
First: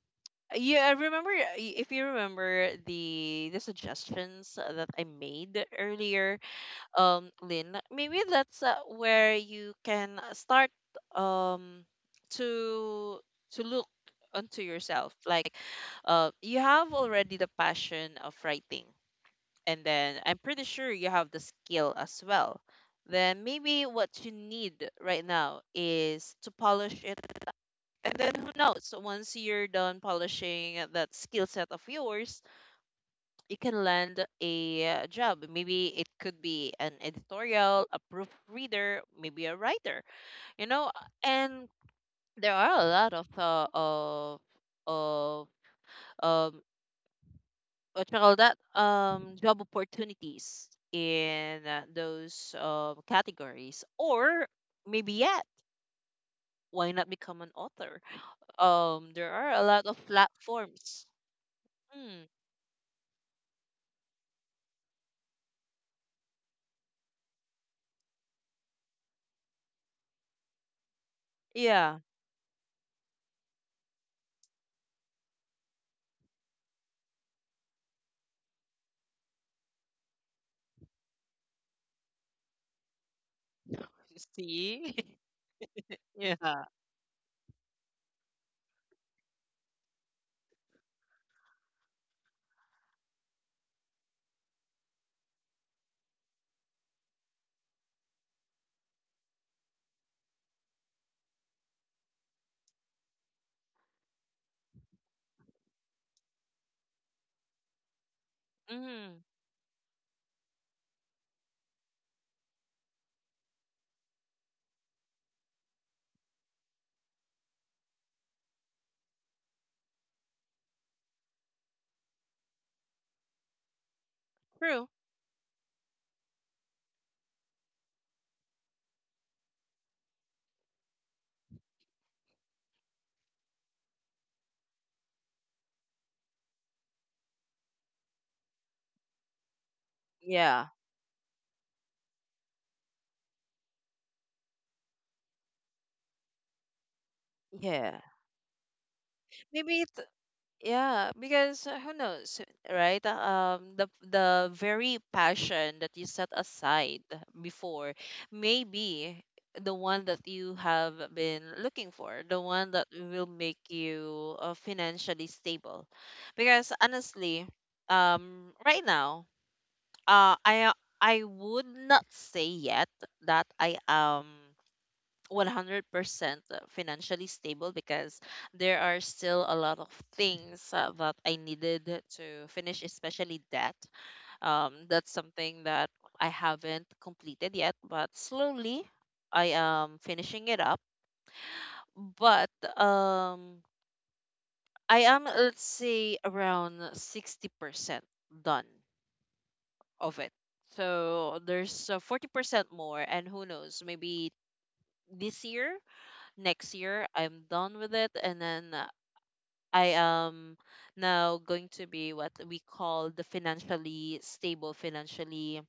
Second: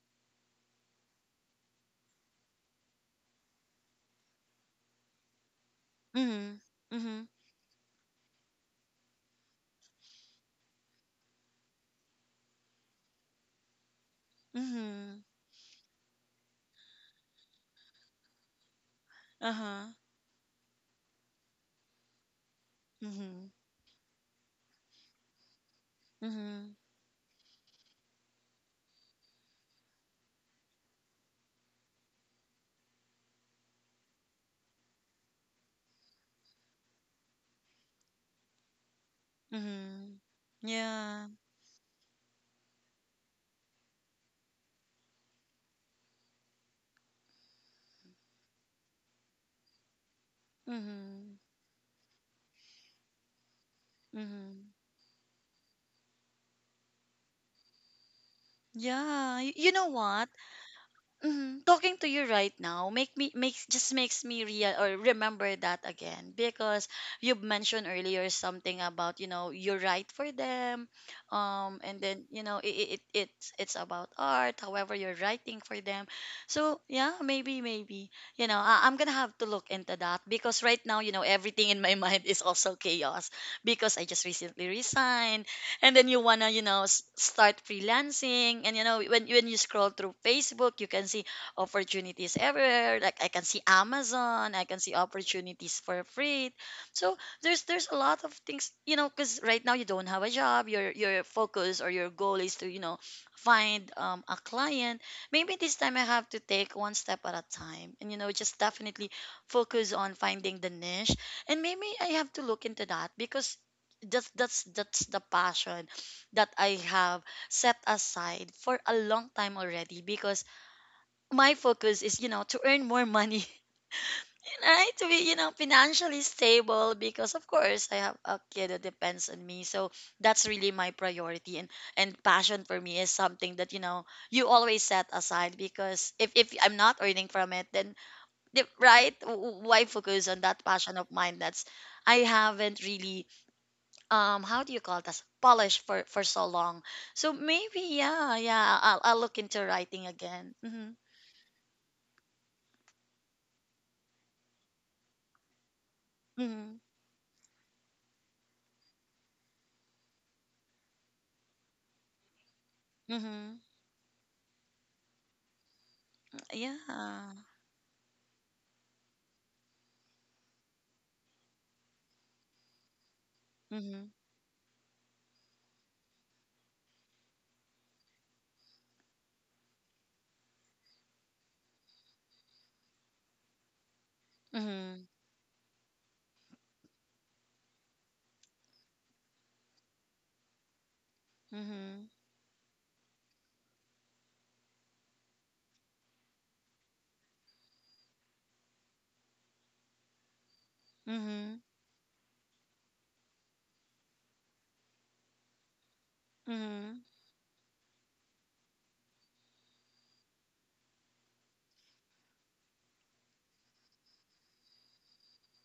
S1: yeah, I remember if you remember the suggestions that I made earlier.
S2: Mm-hmm. Mm-hmm.
S1: Lynn, maybe that's where you can start um to to look onto yourself.
S2: Mm-hmm.
S1: Like, you have already the passion of writing, and
S2: Uh-huh.
S1: then I'm pretty sure you have the skill as well. Then
S2: Mm-hmm.
S1: maybe what you need right now is to
S2: Mhm.
S1: polish it, and then who knows? So once you're done polishing that skill set of yours, you can land a job. Maybe it could be an editorial, a proofreader, maybe a writer.
S2: Mhm.
S1: You know,
S2: Yeah.
S1: and there are a lot of of um what you call that job opportunities
S2: Mhm.
S1: in those categories. Or
S2: Mhm.
S1: maybe yet, why not become an author? There
S2: Yeah.
S1: are
S2: Y-
S1: a
S2: You
S1: lot
S2: know
S1: of
S2: what?
S1: platforms.
S2: Mhm. Talking to
S1: Hmm.
S2: you right now make me makes just makes me real or remember that again, because you've mentioned earlier something about, you know, you're right for them,
S1: Yeah.
S2: and then you know it it's about art. However, you're writing for them, so yeah, maybe maybe, you know, I'm gonna have to look into that. Because right now, you know, everything in my mind is also chaos because I just recently
S1: See?
S2: resigned, and then you wanna, you
S1: Yeah.
S2: know, start freelancing. And you know, when you scroll through facebook you can see opportunities everywhere. Like, I can see amazon, I can see opportunities for free. So there's a lot of things, you know, because right now you don't have a job, your focus or your goal is to, you know, find a client. Maybe this time I have to take one step at a time and, you know, just definitely
S1: Mm.
S2: focus on finding the niche. And maybe I have to look into that, because that's the passion that I have set aside for a long time already, because my focus is, you know, to earn more money,
S1: True.
S2: right, to be, you know, financially stable. Because of course I have a kid that depends on me, so that's really my priority. And passion for me is something that, you know, you always set aside, because if I'm not earning from it, then why focus on that
S1: Yeah.
S2: passion of mine? That's, I haven't really how do you call this, polish, for so long. So
S1: Yeah.
S2: maybe yeah, I'll look into
S1: Maybe it,
S2: writing again. Mm-hmm.
S1: yeah, because who knows, right? The very passion that you set
S2: Mm-hmm.
S1: aside before may be the one that you have been looking for, the one that will make
S2: Mm-hmm.
S1: you financially stable. Because
S2: Yeah.
S1: honestly, right now, uh, I I would not say yet that I
S2: Mm-hmm.
S1: am 100% financially stable, because there are still a lot of things that I needed to finish, especially debt.
S2: Mm-hmm.
S1: That's something that I haven't completed yet, but slowly I am finishing it up.
S2: Mm-hmm.
S1: But um, I am, let's say, around 60% done of it. So
S2: Mm-hmm.
S1: there's 40% more, and who knows, maybe this year, next
S2: Mm-hmm.
S1: year I'm done with it, and then I am now going to be what we call the financially stable, financially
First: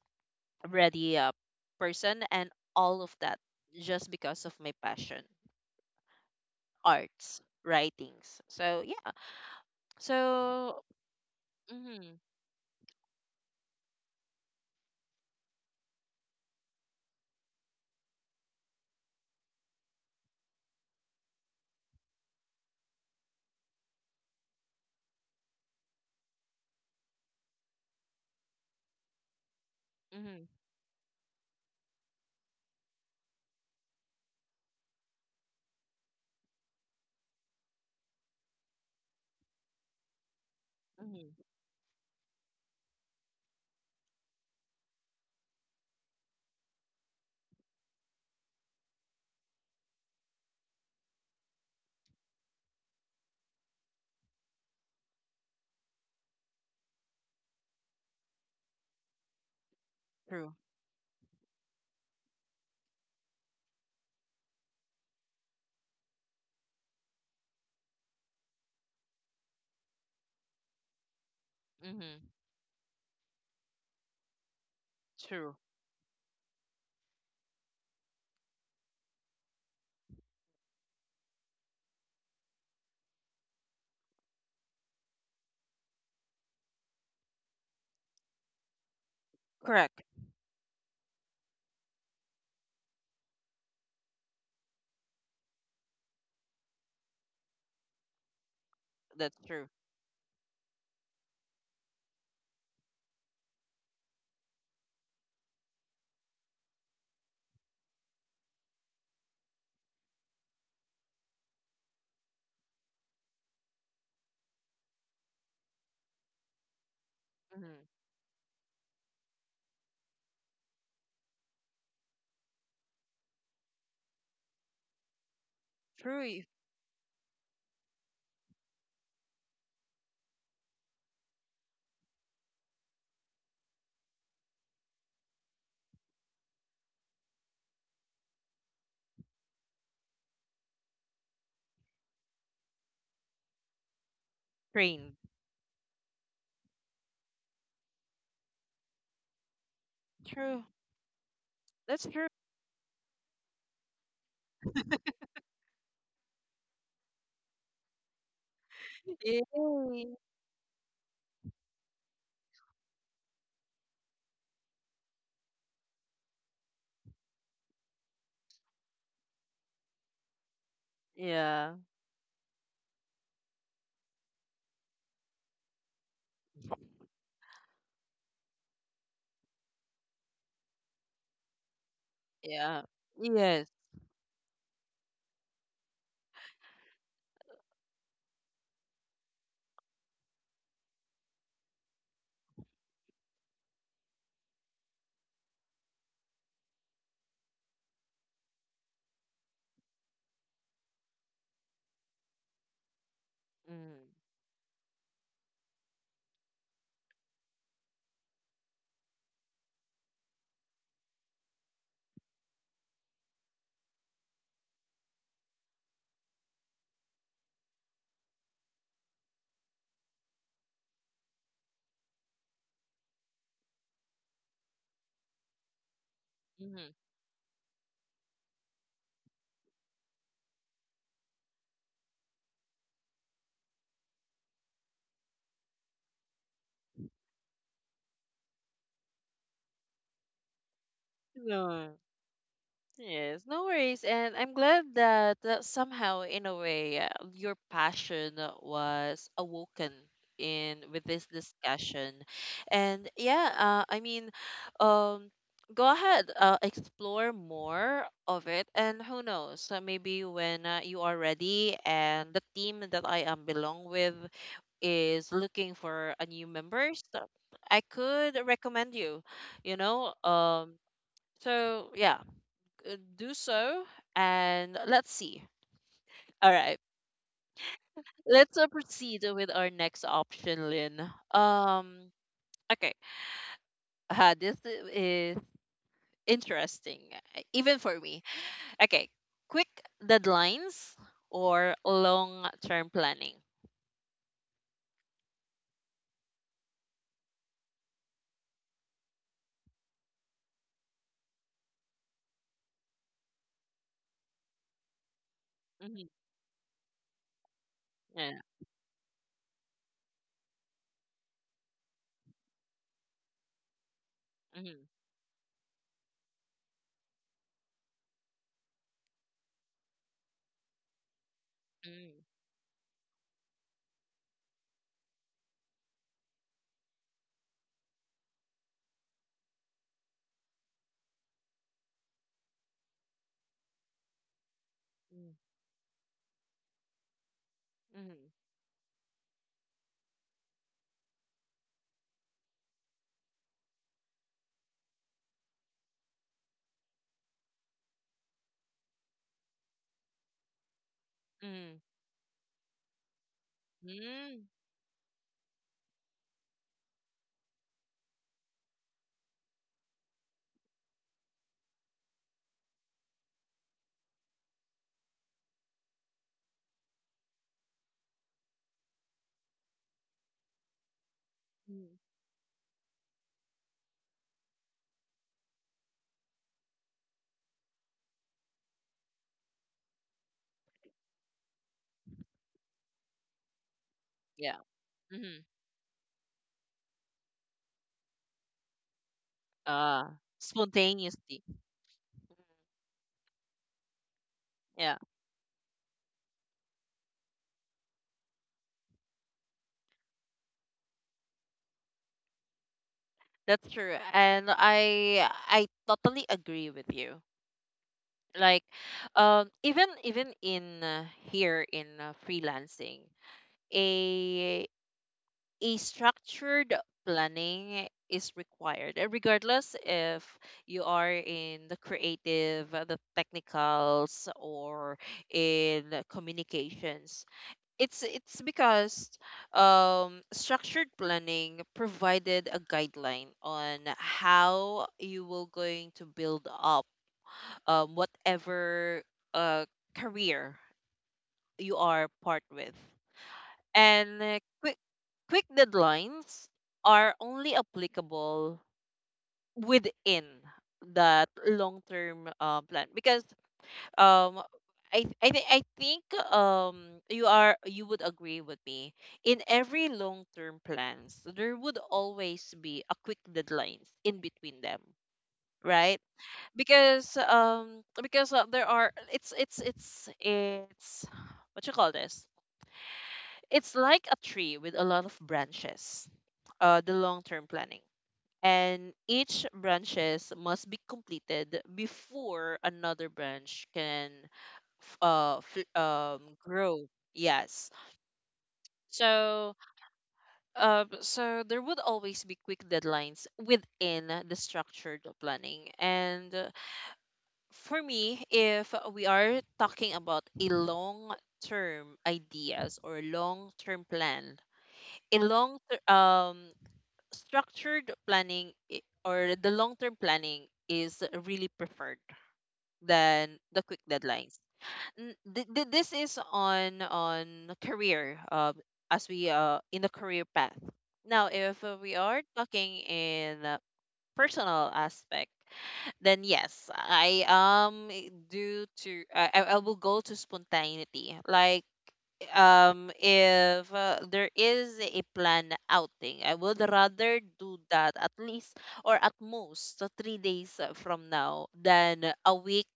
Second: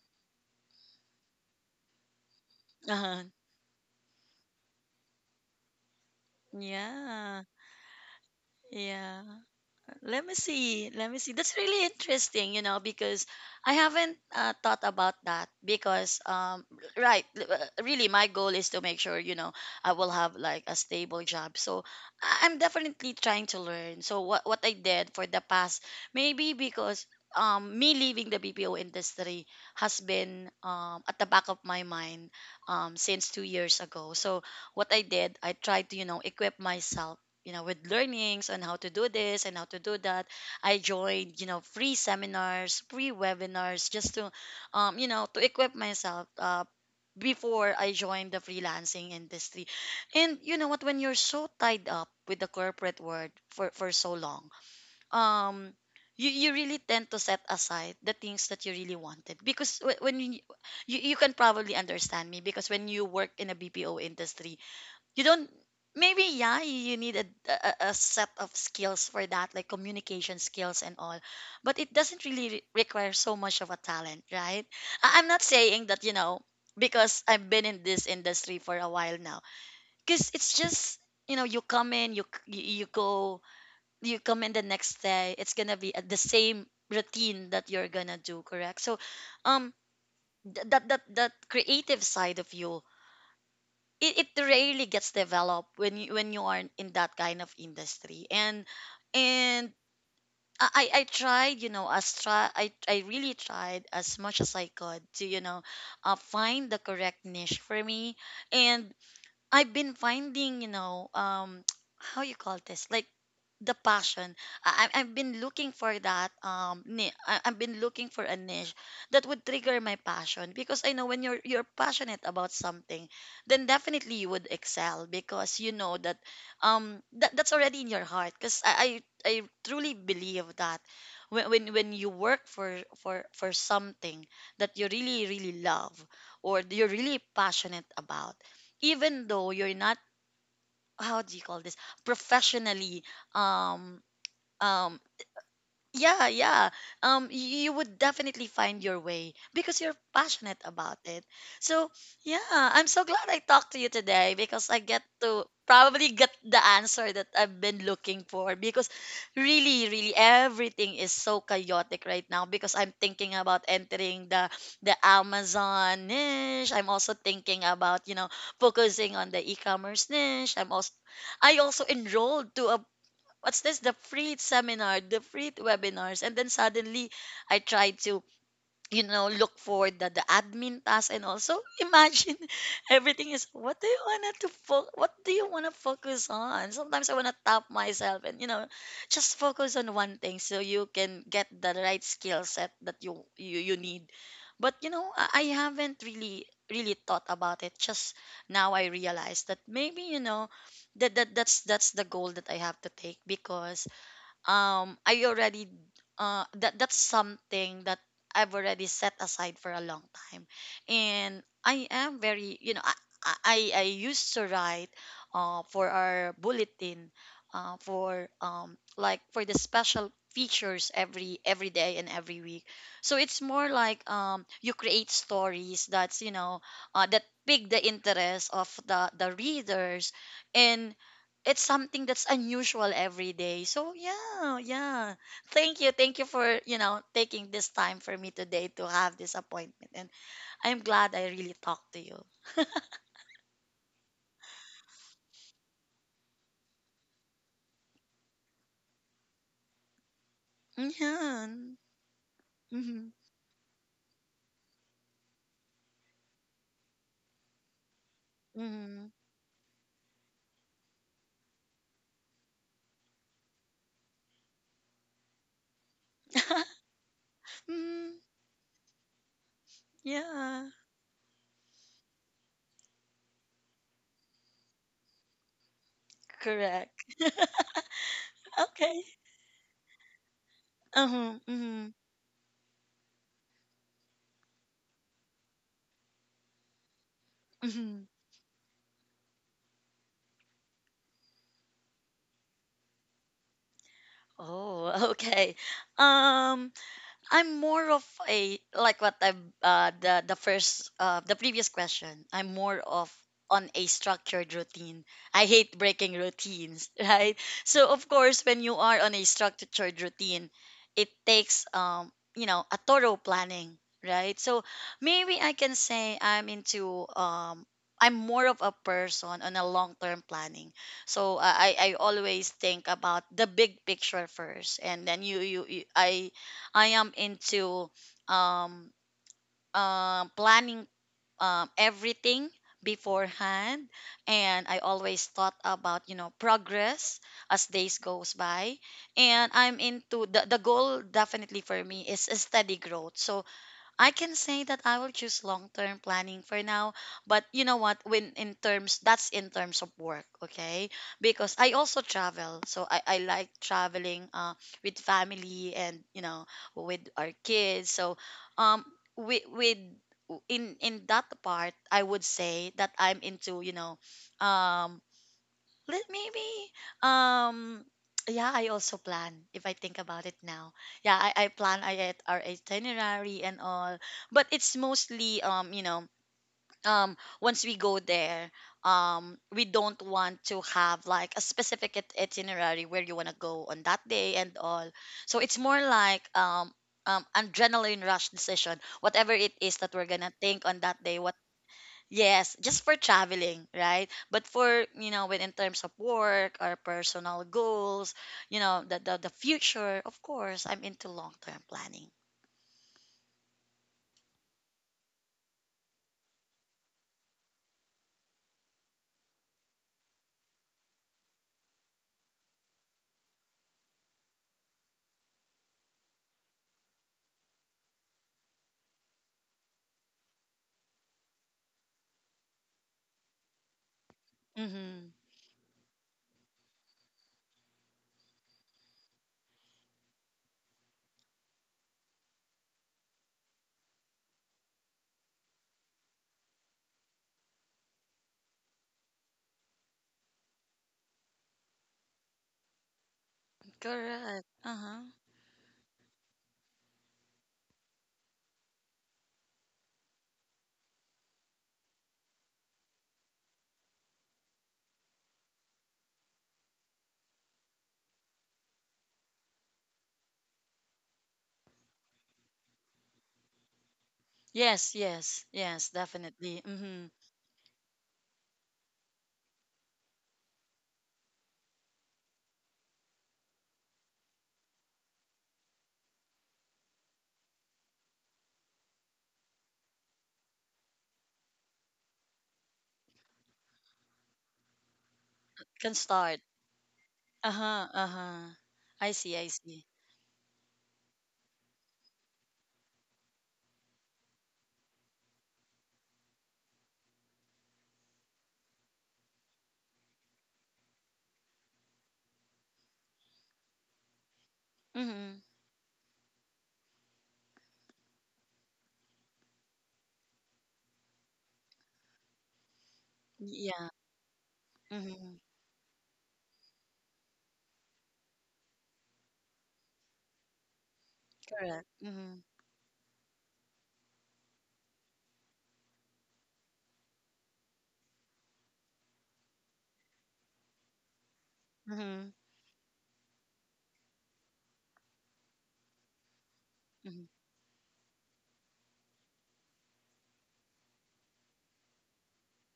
S1: ready person, and all of
S2: Uh-huh.
S1: that just because of my passion, arts,
S2: Yeah.
S1: writings. So yeah.
S2: Yeah. Let me
S1: So.
S2: see. Let me see. That's really
S1: Mm-hmm.
S2: interesting, you know, because I haven't, thought about that. Because, right, really, my goal is to make sure, you know, I will have like a stable job. So I'm definitely trying to learn. So what I did for the past, maybe because me leaving the BPO industry has
S1: Mm-hmm.
S2: been at the back of my mind since 2 years ago. So what I did, I tried to, you know, equip myself, you know, with learnings on how to do this and how to do that. I joined,
S1: Mm-hmm.
S2: you know, free seminars, free webinars, just to, you know, to equip myself, before I joined the freelancing industry. And you know what, when you're so tied up with the corporate world for, so long, um, you really tend to set aside the things that you really wanted. Because wh- when you,
S1: True.
S2: you you can probably understand me, because when you work in a BPO industry you don't, maybe yeah, you need a set of skills for that, like communication skills and all, but it doesn't
S1: Mm-hmm.
S2: really require so much of a talent, right? I- I'm not
S1: True.
S2: saying that, you know, because I've been in this industry for a while now, because it's just, you know, you come in, you you go, you come in the next day, it's gonna be the same routine that you're gonna do, correct? So um,
S1: Correct.
S2: that that creative side of you, it rarely gets developed when you are in that kind of industry. And
S1: That's
S2: and
S1: true.
S2: I tried, you know, I really tried as much as I could to, you know, find the correct niche for me. And I've been finding, you know, how you call this, like, the passion. I've been looking for that I've been
S1: Mm-hmm.
S2: looking for a niche that would trigger my passion. Because I know when you're passionate about something, then definitely you would excel, because you know that
S1: True. You.
S2: that, that's already in your heart. Because I truly believe that when, when you work for something that you really really love, or you're really passionate about, even though you're not, how do you call this, professionally, um um,
S1: Trained.
S2: yeah, yeah. You would definitely find your way because you're passionate
S1: True.
S2: about it. So,
S1: That's true.
S2: yeah, I'm so glad I talked to you today, because I get to probably get the answer that I've been looking for. Because really,
S1: Yay.
S2: really, everything is so chaotic right now, because I'm thinking about entering the Amazon niche. I'm also thinking about, you know, focusing on the e-commerce niche. I'm also, I
S1: Yeah.
S2: also enrolled to a, what's this, the free seminar, the free webinars, and then suddenly I tried to, you know, look for the, admin task, and also, imagine,
S1: Yeah.
S2: everything is,
S1: Yes.
S2: what do you wanna what do you wanna focus on? Sometimes I wanna tap myself and, you know, just focus on one thing so you can get the right skill set that you need. But you know, I haven't really really thought about it. Just now I realized that maybe, you know, that, that that's the goal that I have to take, because
S1: Mm-hmm.
S2: I already that that's something that I've already set aside for a long time. And I am very, you know, I used to write, for our bulletin, for um, like for the special features, every day and every week. So it's more like, um, you create stories that's, you know, that pique the interest of the readers, and it's something that's unusual every day. So yeah, yeah. Thank you. Thank you for, you know, taking this time for me today to have this appointment. And I'm glad I really talked
S1: No.
S2: to you.
S1: Yes, no worries. And I'm glad that somehow, in a way, your passion was awoken in with this
S2: Yeah.
S1: discussion.
S2: Mm-hmm.
S1: And yeah, I mean, um, go ahead, explore more of it. And
S2: Mm-hmm.
S1: who knows, maybe when you are ready and the team that I am belong with is looking for a new members, I
S2: mm,
S1: could recommend you, you know,
S2: yeah.
S1: um, So yeah, do so and let's see. All right.
S2: Correct.
S1: Let's
S2: Okay.
S1: proceed with our next option, Lynn.
S2: Uh-huh. Mm-hmm.
S1: Um okay. This is interesting, even for
S2: Mm-hmm.
S1: me. Okay. Quick deadlines or long-term planning.
S2: Oh, okay. Um, I'm more of a, like what I, uh, the first, the previous question. I'm more of on a structured routine. I hate
S1: Mhm.
S2: breaking routines, right? So of
S1: Yeah.
S2: course, when you are on a structured routine, it takes, um, you know, a thorough planning, right? So
S1: Mhm.
S2: maybe I can say I'm into um, I'm more of a person on a long-term planning. So I
S1: Mhm.
S2: always think about the big picture first, and then you I am into um, planning everything beforehand. And I always
S1: Mhm.
S2: thought about, you know, progress as days goes
S1: Mhm.
S2: by, and I'm into the goal definitely for me is a steady growth. So I can say that I will choose long-term planning for now. But you know what? When in terms, that's in terms of work, okay? Because I
S1: Mhm.
S2: also travel, so I like traveling,
S1: Mhm.
S2: with family and, you know, with our kids. So um, with in that part, I would say that I'm into, you know, um let maybe um yeah, I also plan, if I think about it now. Yeah, I plan
S1: Mhm.
S2: I at our itinerary and all. But it's mostly, you know, um, once we go there, um, we don't want to have like a specific itinerary where you want to go on that day and
S1: Yeah.
S2: all. So
S1: Mhm.
S2: it's more like adrenaline rush decision, whatever it is that
S1: Uh
S2: we're gonna think on that day what.
S1: Spontaneously.
S2: Yes, just for traveling, right? But for,
S1: Yeah.
S2: you know, when in terms of work or personal goals, you know, the future, of course, I'm into long-term planning.
S1: That's true. And I totally agree with you. Like, even in, here in, freelancing, a a structured planning is required, regardless if you are in the creative, the technicals, or
S2: Mm-hmm.
S1: in the communications. It's because, structured planning provided a guideline on how you will going to build up, whatever uh, career you are part with. And
S2: Correct.
S1: quick
S2: Uh-huh.
S1: quick deadlines are only applicable within that long-term plan, because um I think you would agree with me, in every long-term plans there would always be a quick deadlines in between them,
S2: Yes, yes, yes,
S1: right?
S2: definitely. Mm-hmm.
S1: Because there are, it's what you call this, it's like a tree with a lot of branches, the long term planning. And each branches must be completed before another branch can
S2: Can start.
S1: grow. Yes.
S2: Uh-huh, uh-huh. I see, I
S1: So
S2: see.
S1: there would always be quick deadlines within the structured planning. And for me, if we are talking about a long term ideas or long term plan, a
S2: Mm-hmm.
S1: long ter- um structured planning or the long term planning is really preferred than the quick
S2: Yeah.
S1: deadlines.
S2: Mm-hmm.
S1: This is on career, as we in the career path. Now, if
S2: Correct.
S1: we are
S2: Mm-hmm.
S1: talking in personal aspect, then yes, I do to I will go to spontaneity. Like,
S2: Mm-hmm.
S1: if there is a planned outing, I would rather
S2: Mm-hmm.
S1: do that at least or at most 3 days from now than a week,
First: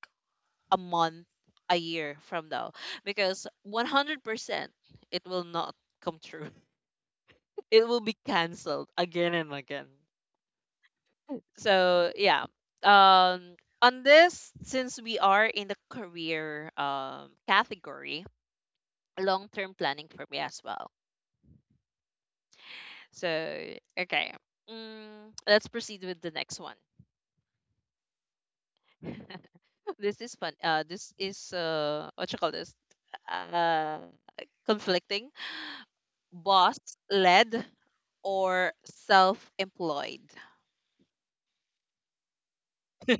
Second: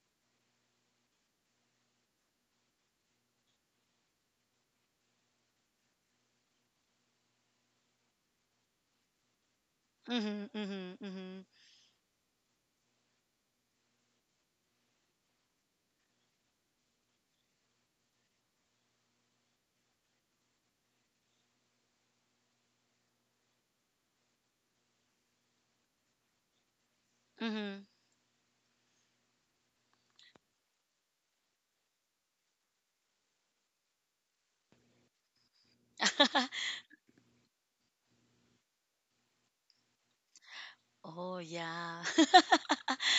S1: a month, a year from now, because 100% it will not come true. It will be canceled again and again.
S2: Mm-hmm. Mm-hmm.
S1: So yeah. Um on this, since we are in the career category, long term planning for me as well. So, okay. Let's proceed with the next one.
S2: Mm-hmm.
S1: This is fun. This is what you call this? Uh Conflicting. Boss led or self employed.
S2: Oh, yeah.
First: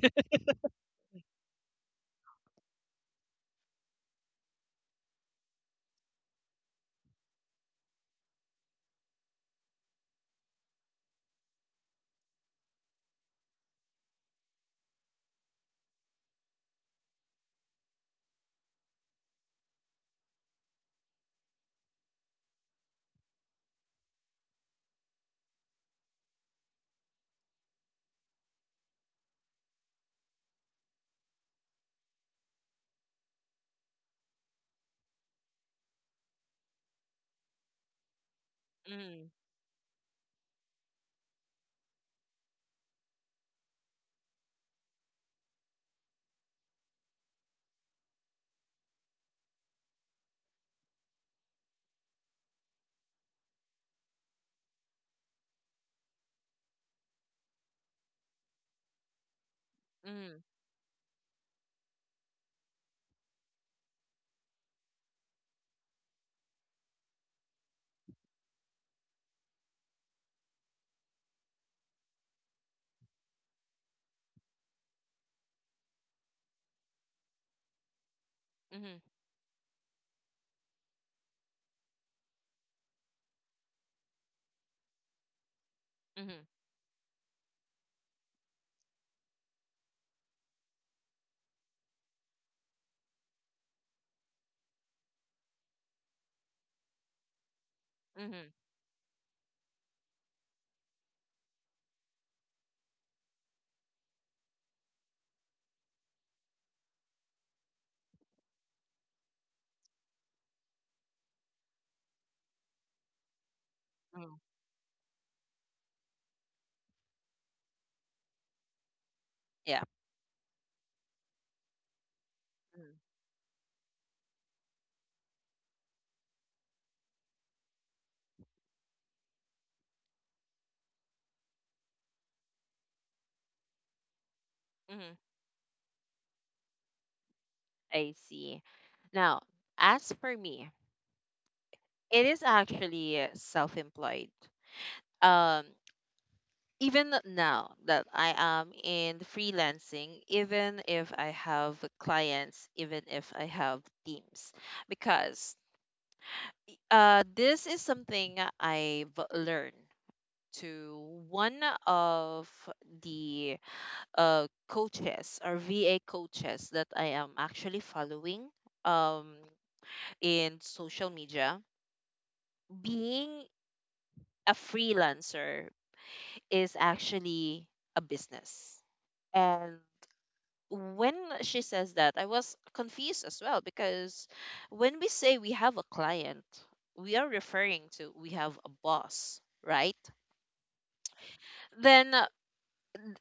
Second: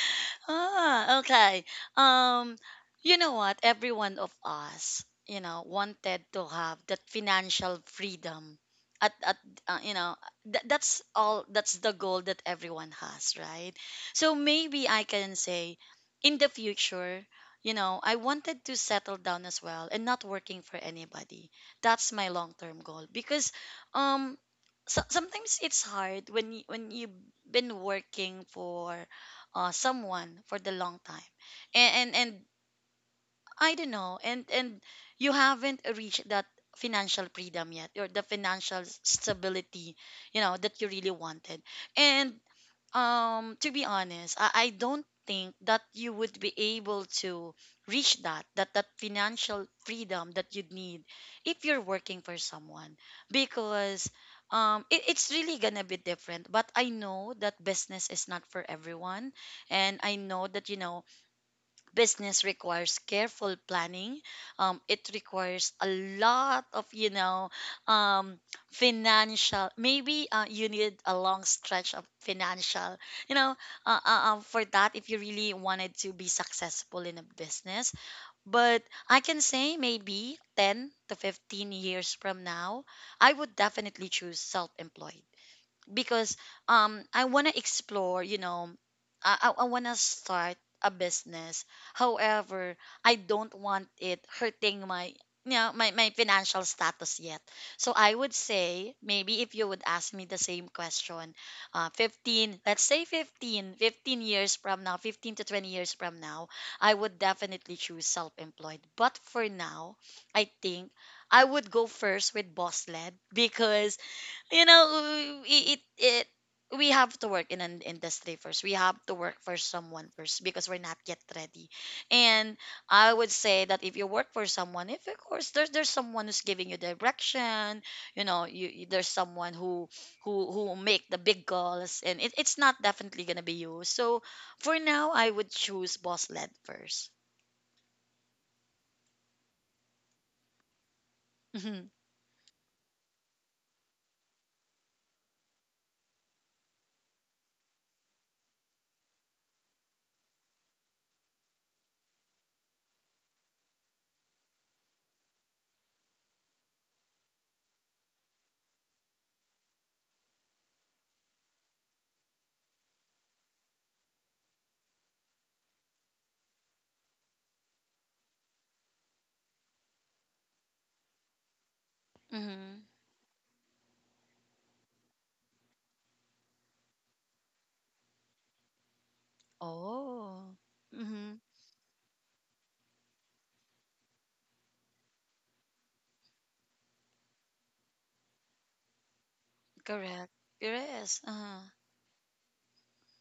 S2: Ah, okay. Um, you know what? Every one of us, you know, wanted to have that financial freedom. At you know, that's the goal that everyone has, right? So maybe I can say in the future, you know, I wanted to settle down as well and not working for anybody. That's my long term goal because um sometimes it's hard when you been working for someone for the long time, and I don't know, and you haven't reached that financial freedom yet or the financial
S1: Mm,
S2: stability you know that you really wanted. And to be honest, I don't think that you would be able to reach that financial freedom that you'd need if you're working for someone, because it's really gonna be different. But I know that business is not for everyone, and I
S1: mm,
S2: know that, you know, business requires careful planning. It requires a lot of, you know, um, financial, maybe you need a long stretch of financial, you know, for that if you really wanted to be successful in a business, but
S1: mm,
S2: I can say maybe 10 to 15 years from now, I would definitely choose self-employed because
S1: mm,
S2: I want to explore, you know, I want to start a business. However, I don't want it hurting my, you know, my financial status yet. So I would
S1: mm,
S2: say maybe if you would ask me the same question, 15, let's say fifteen years from now, 15 to 20 years from now, I would definitely choose self-employed. But for now, I think I would go first with boss led because,
S1: mm,
S2: you know, it we have to work in an industry first. We have to work for
S1: yeah.
S2: someone first because we're not yet ready. And
S1: Mm-hmm.
S2: I would say that if you work for someone, if of course there's someone who's giving you direction, you know, there's someone who make the big goals, and it's not definitely gonna be you. So for now
S1: Mm-hmm.
S2: I would choose boss led first.
S1: I see. Now, as for me,
S2: Mm-hmm.
S1: it is actually self-employed. Um, Even now that I am in freelancing, even if I have clients, even if I have teams, because this is something I've learned to one of the coaches or VA coaches that I am actually following, um, in social media
S2: Mm-hmm.
S1: being a freelancer is actually a business. And
S2: Oh,
S1: when
S2: mm-hmm.
S1: she says that, I was confused as well because when we say we have a client, we are referring to we have a boss, right?
S2: Correct, yes, uh-huh.
S1: Then uh,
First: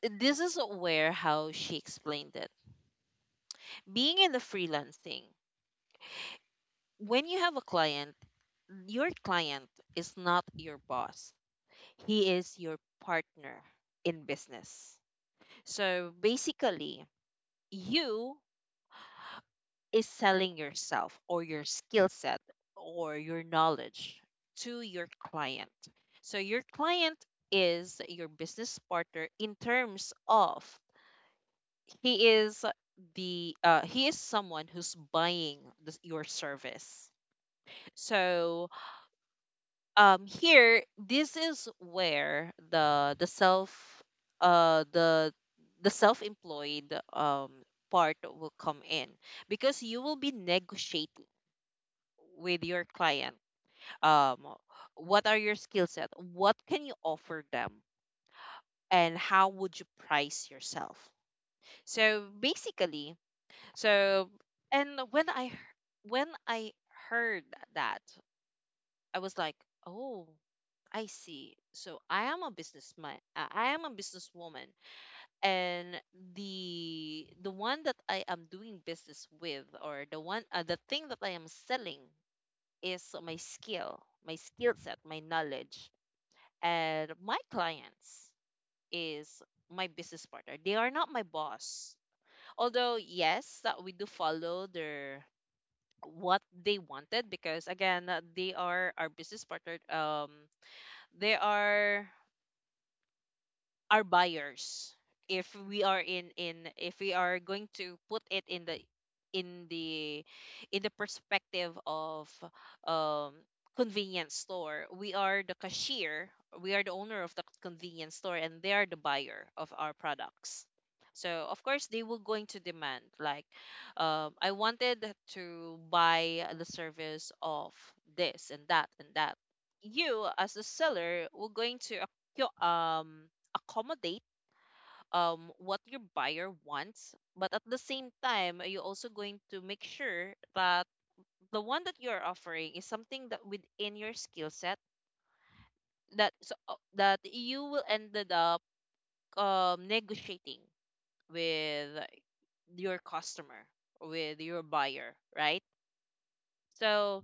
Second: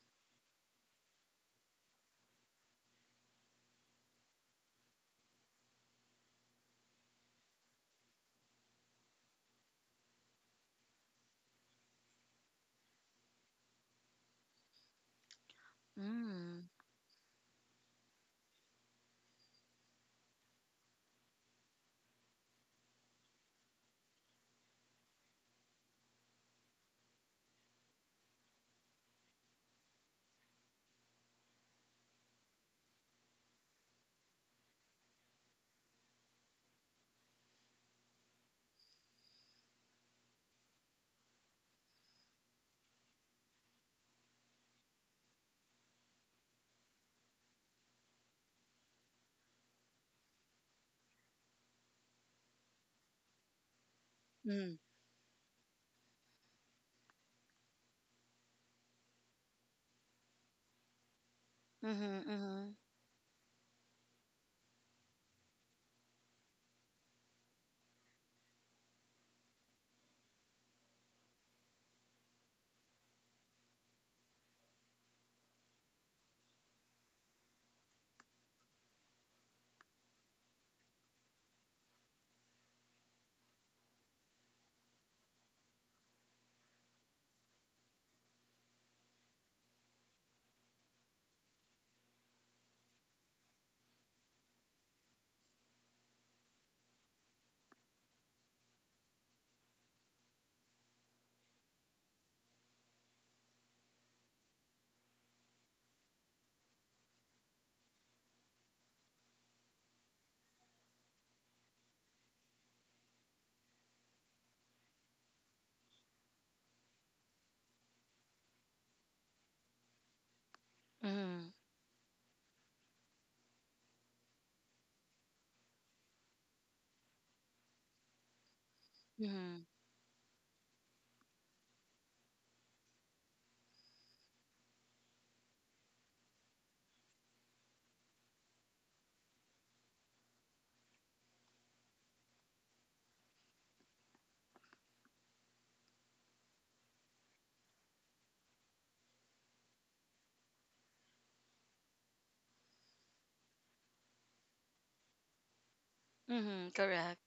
S1: th- this is where how she explained it. Being in the freelancing, when you have a client, your client is not your boss. He is your partner in business. So basically, you is selling yourself or your skill set or your knowledge to your client. So your client is your business partner in terms of he is the he is someone who's buying this, your service. So here this is where uh the the self-employed part will come in because you will be negotiating with your client, um
S2: Mm.
S1: what are your skill set, what can you offer them, and how would you price yourself?
S2: Mhm,
S1: So
S2: mhm,
S1: basically, so and when I heard that, I was like, oh, I see. So I am a businessman. I am a businesswoman, and the one that I am doing business with, or the thing that I am selling, is my skill set, my knowledge, and my clients is my business partner. They are not my boss. Although yes, that we do follow their what they wanted because again, they are our business partner. They are our buyers, if we are in if we are going to put it in in the the perspective of um convenience store, we are the cashier, we are the owner of the convenience store, and they are the buyer of our products. So
S2: mhm,
S1: of course they were going to demand like, I wanted to buy the service of this and that and that.
S2: mhm,
S1: You as the seller were going to accommodate, what your buyer wants, but at the same time, you're also going to make sure that the one that you're offering is something that within your skill set, that you will ended up, negotiating with your customer, with your buyer, right?
S2: mhm, correct.
S1: So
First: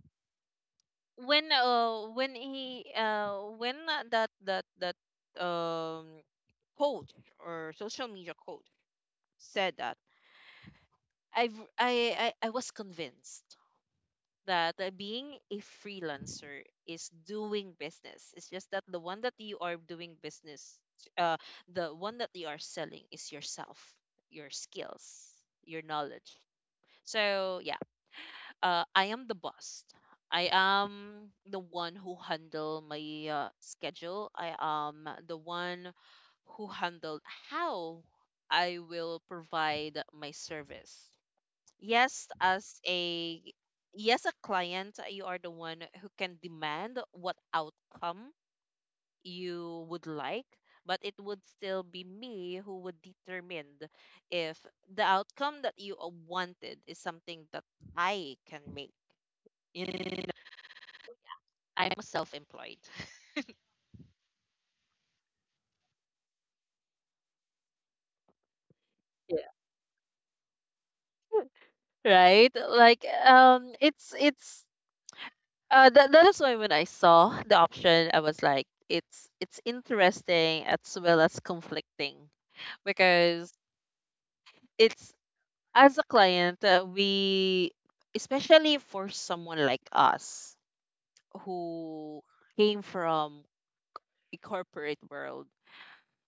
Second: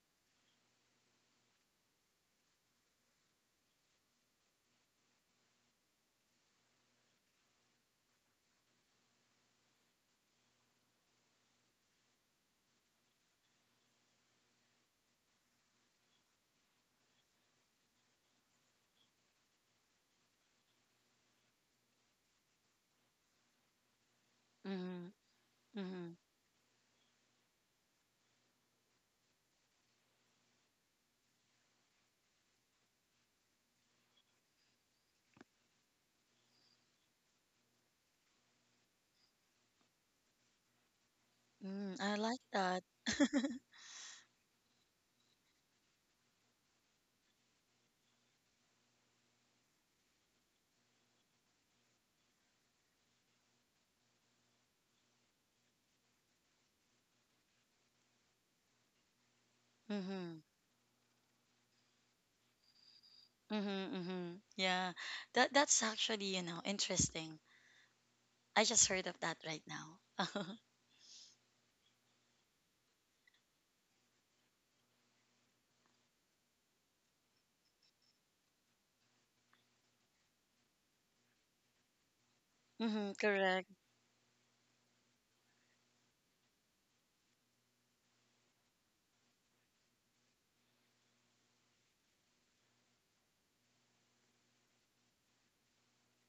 S1: when he when that that um coach or social media coach said that, I've I was convinced that, being a freelancer is doing business. It's just that uh, the one that you are selling is yourself, your skills,
S2: Mhm,
S1: your
S2: mhm,
S1: knowledge. So yeah, I am the boss. I am the one who handle my schedule. I am the one who handled how I will provide my service.
S2: mhm. I
S1: Yes,
S2: like
S1: as
S2: that.
S1: a yes, a client, you are the one who can demand what outcome you would like, but it would still be me who would determine if the outcome that you, wanted is something that I can make, you know,
S2: Mhm,
S1: I'm self-employed.
S2: mhm, mhm. Yeah, that's actually, you know, interesting. I just heard of that
S1: Yeah.
S2: right now.
S1: Right, like, that is why when I saw the option I was like, it's interesting as well as conflicting.
S2: Mhm,
S1: Because
S2: correct.
S1: it's, as a client, we, especially for someone like us who came from a corporate world,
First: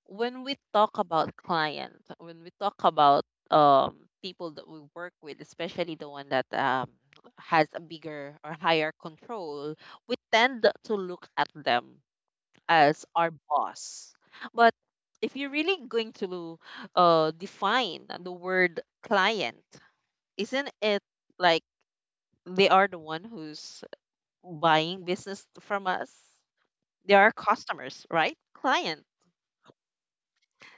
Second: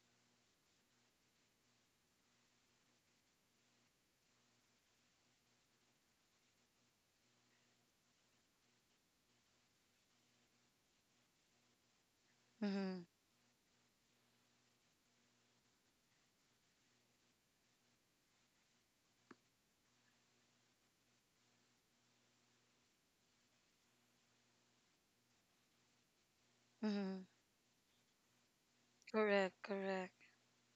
S1: when we talk about client, when we talk about um people that we work with, especially the one that has a bigger or higher control, we tend to look at them
S2: Mhm,
S1: as our boss. But if you're really going to, define the word client, isn't it like they are the one who's buying business from us? They
S2: mhm,
S1: are customers, right? Client.
S2: correct, correct.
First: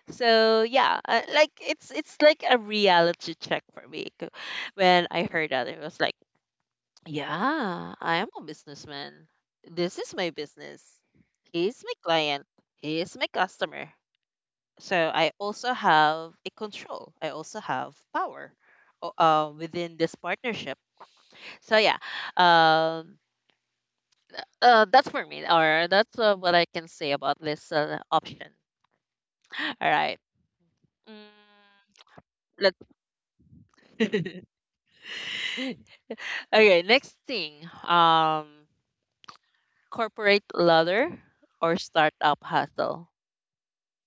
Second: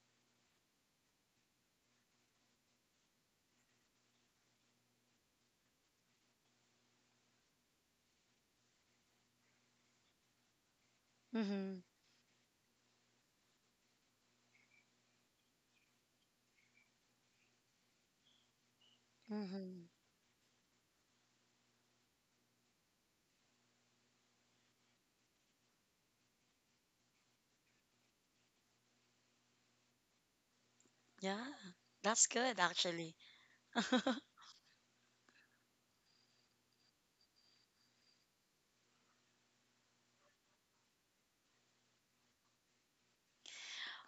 S1: So yeah, like it's like a reality check for me 'cause when I heard that, it was like, yeah, I am a businessman, this is my business,
S2: Mhm,
S1: he's my client, he is my customer. So I also have a control, I also have power,
S2: mhm.
S1: within this partnership. So yeah. um that's for me, or that's, what I can say about this, option. All right.
S2: Yeah,
S1: Mm,
S2: that's good
S1: let's.
S2: actually.
S1: Okay, next thing. Corporate ladder or startup hustle.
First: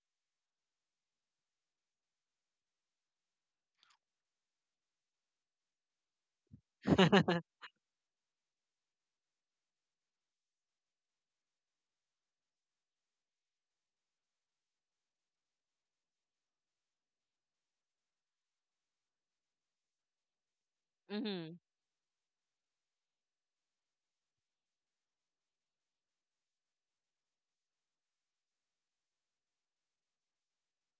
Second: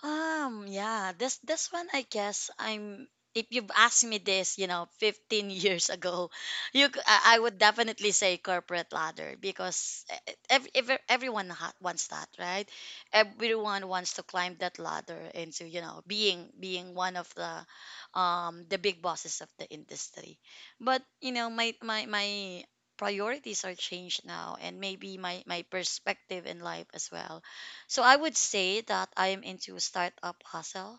S2: Yeah, this one I guess I'm if you've asked me this, you know, 15 years ago, you c- I would definitely say corporate ladder because everyone wants that, right? Everyone wants to climb that ladder into, you know, being one of the big bosses of the industry. But, you know,
S1: Mm-hmm.
S2: my priorities are changed now, and maybe my perspective in life as well, so I would say that I am into startup hustle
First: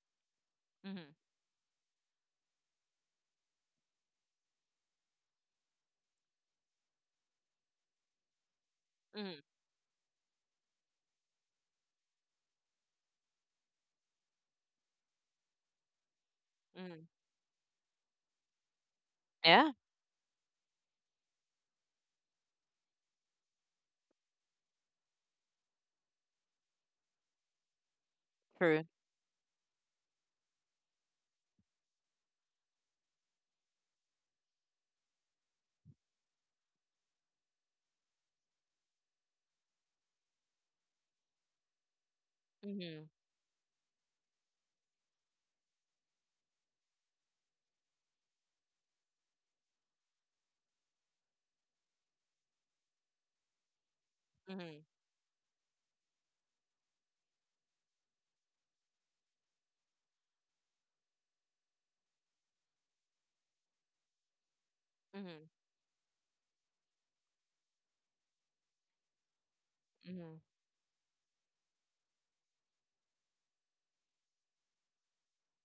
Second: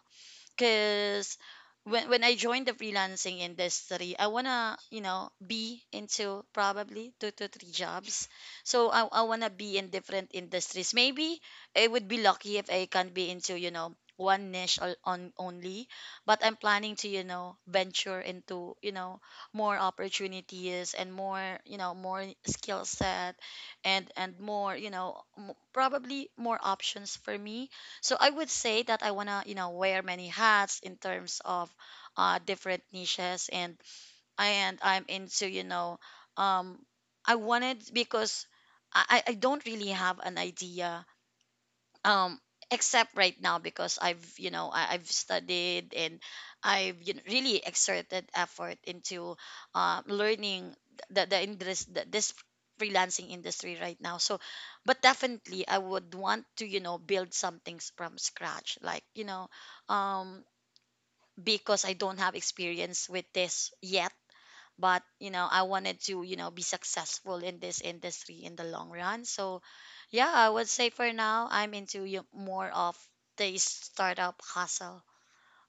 S1: Mm-hmm.
S2: because when I joined the freelancing industry, I wanna, you know, be into probably two to three jobs. So I
S1: Mm-hmm.
S2: wanna be in different industries. Maybe I would be lucky if I can be into, you know, one niche on only, but I'm planning
S1: Mm-hmm.
S2: to, you know, venture into, you know,
S1: Yeah,
S2: more opportunities and more, you know, more skill set, and more, you know, probably more options for me, so I would say
S1: true.
S2: that I wanna, you know, wear many hats in terms of different niches, and I'm into, you know, um, I wanted because I don't really have an idea, um
S1: Mm-hmm.
S2: except right now because I've, you know, I've studied and I've, you know, really exerted effort into learning the indus- the this freelancing industry right now. So,
S1: Mm-hmm.
S2: but definitely I would want to, you know, build some things from scratch, like, you know, um because I don't have experience with this yet, but, you know,
S1: Mm-hmm.
S2: I wanted to, you know, be successful in this industry in the long run. So yeah,
S1: Mm-hmm.
S2: I would say for now I'm into more of the startup hustle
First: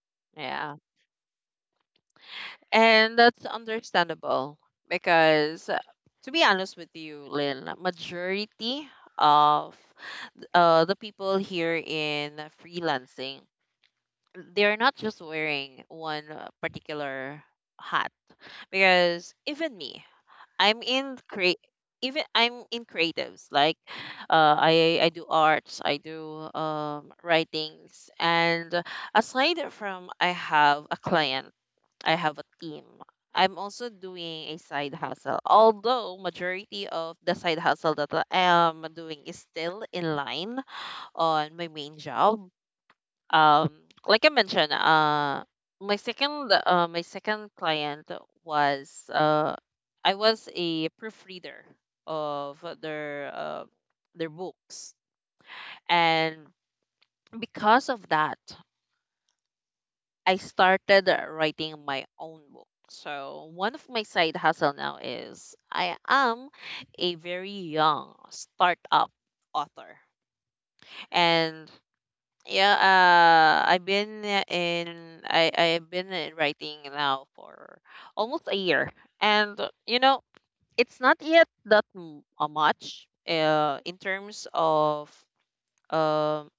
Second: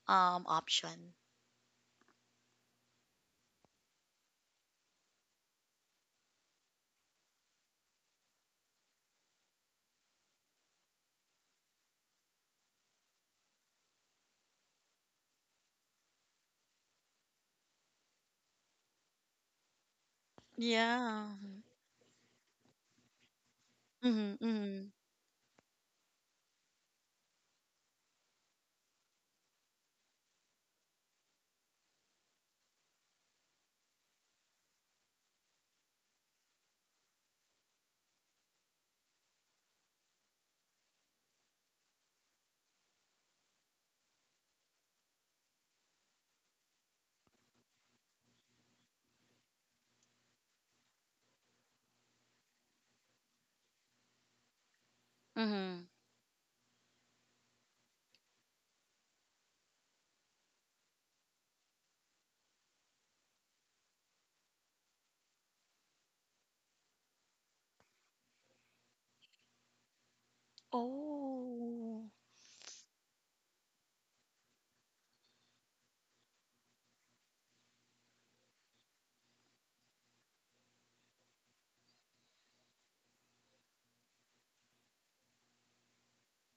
S1: Yeah.
S2: option.
S1: And that's understandable because, to be honest with you, Lynn, majority of, the people here in freelancing, they're not just wearing one, particular hat because even me, I'm in
S2: Yeah.
S1: create. Even I'm in creatives, like,
S2: Hmm, hmm,
S1: I do arts, I do, writings, and aside from I have a client, I have a team. I'm also doing a side hustle. Although majority of the side hustle that I am doing is still in line on my main job. Um, like I mentioned, my second client was, I was a proofreader of their books,
S2: hmm.
S1: and because of that, I started writing my own book. So one of my side hustle now is I am a very young startup author, and
S2: Oh,
S1: yeah, I've been, in writing now for almost a year, and it's not yet that much, in terms of, um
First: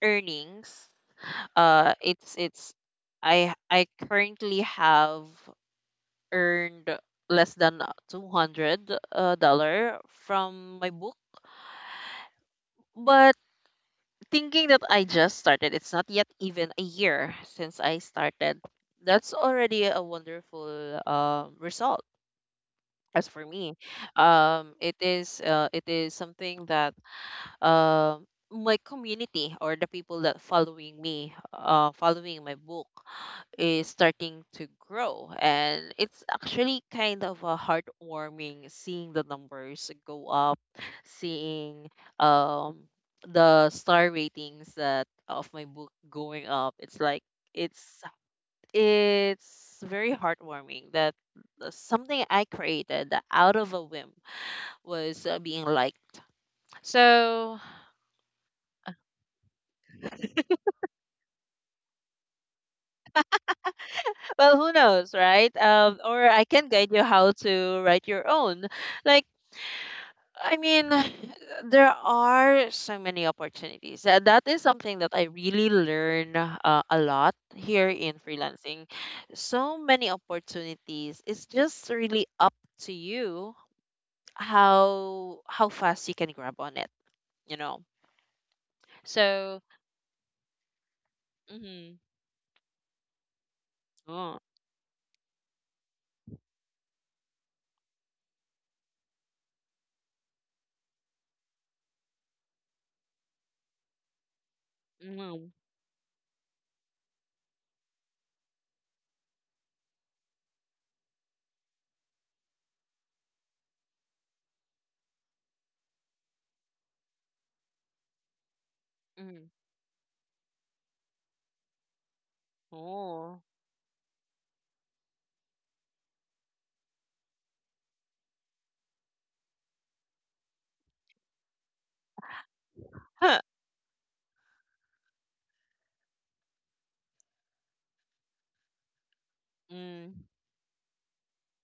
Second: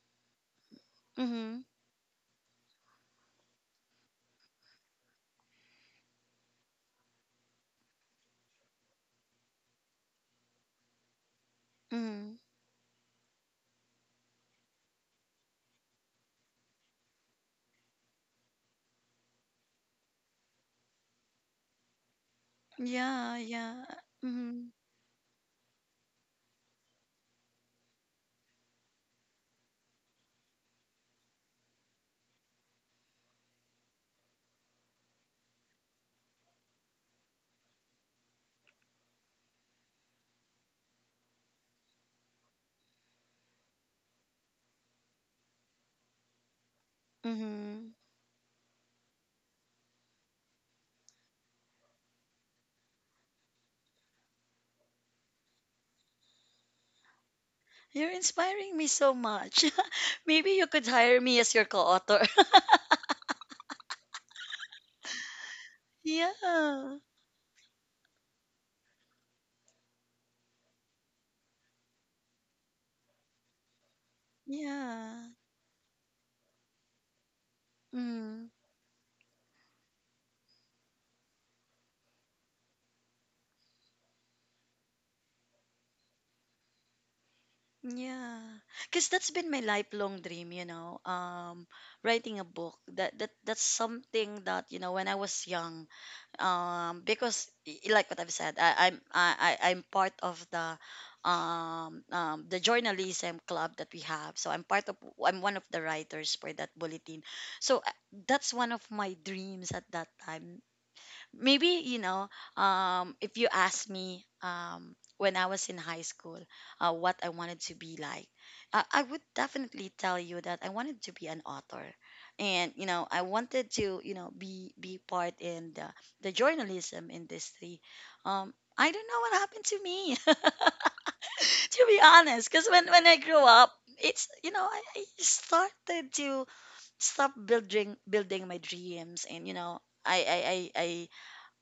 S1: earnings.
S2: hmm,
S1: It's I currently have earned less than 200, dollar from my book.
S2: hmm.
S1: Thinking that I just started, it's not yet even a year since I started. That's already a wonderful, result. As
S2: Yeah,
S1: for me,
S2: yeah. Hmm,
S1: it is, it is something that, my community or the people that following me, following my book, is starting to grow, and it's actually kind of a heartwarming seeing the numbers go up, seeing, um the star ratings that of my book going up. It's like
S2: hmm.
S1: it's it's very heartwarming that something I created out of a whim was, being liked. So,
S2: You're inspiring me so much. Maybe you could hire me as your co-author.
S1: well, who knows, right? Or I can guide
S2: Yeah,
S1: you how to write your own, like, I mean, there are so many opportunities. That is something that I
S2: yeah.
S1: really learn, a lot here in
S2: Mm.
S1: freelancing. So many opportunities. It's just really up to you how fast you can grab on it, you know.
S2: Yeah, because that's been my
S1: So,
S2: lifelong dream, you know,
S1: mm-hmm.
S2: writing a book. That's
S1: Oh,
S2: something that, you know, when I was young, because like what I've said, I- I'm part of the the journalism club that we have. So I'm
S1: mm-hmm.
S2: one of the writers for that bulletin. So that's one of my dreams at that time. Maybe, you know, if you ask me, when I was in high school, what I wanted to be like, I would
S1: Mm-hmm.
S2: definitely tell you that I wanted to be an author, and, you know, I
S1: Oh.
S2: wanted to, you know, be part in the journalism industry. um I don't know what happened to me. To be honest, because when I
S1: Huh.
S2: grew up, it's, you know, I started to stop building my dreams, and you know,
S1: Mm.
S2: I, I, I,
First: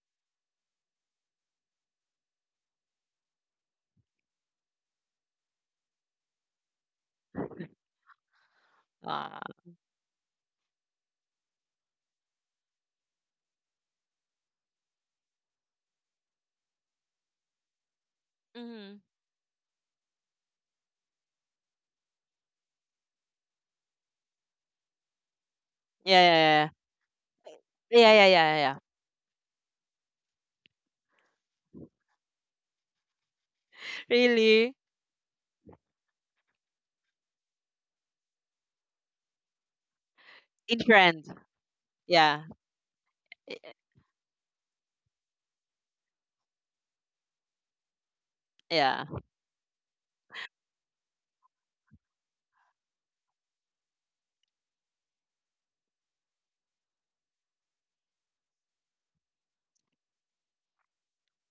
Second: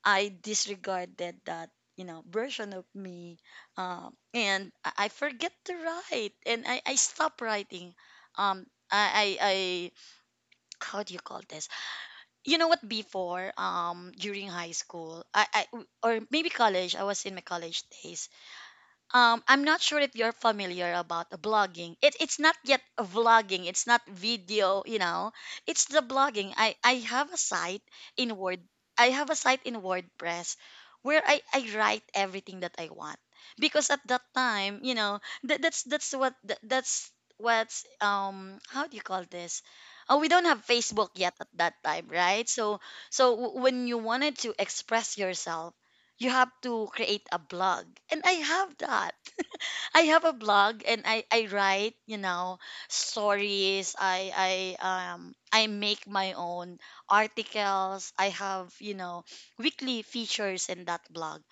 S2: I disregarded that, you know, version of me. And I forget to write, and I stopped writing. Um, I,
S1: Ah.
S2: I, I, how do you call this? You know what, before, during high school, or maybe college, I was in my college days.
S1: Mm-hmm.
S2: I'm not sure if you're familiar about blogging. It's not yet a vlogging. It's not video. You know, it's the
S1: Yeah,
S2: blogging.
S1: yeah, yeah.
S2: I have a site
S1: Yeah, yeah, yeah, yeah,
S2: in
S1: yeah,
S2: Word.
S1: yeah.
S2: I have a site in WordPress where I write everything that I want, because at that
S1: Really?
S2: time, you know, that's what that's what's how do you call this? Oh, we don't have
S1: In
S2: Facebook
S1: trend.
S2: yet at that time,
S1: Yeah.
S2: right? So so
S1: y-
S2: w- when you wanted to express yourself, you have to create a blog, and
S1: Yeah.
S2: I have a blog, and I write, you know, stories. I make my own articles. I have, you know, weekly features in that blog.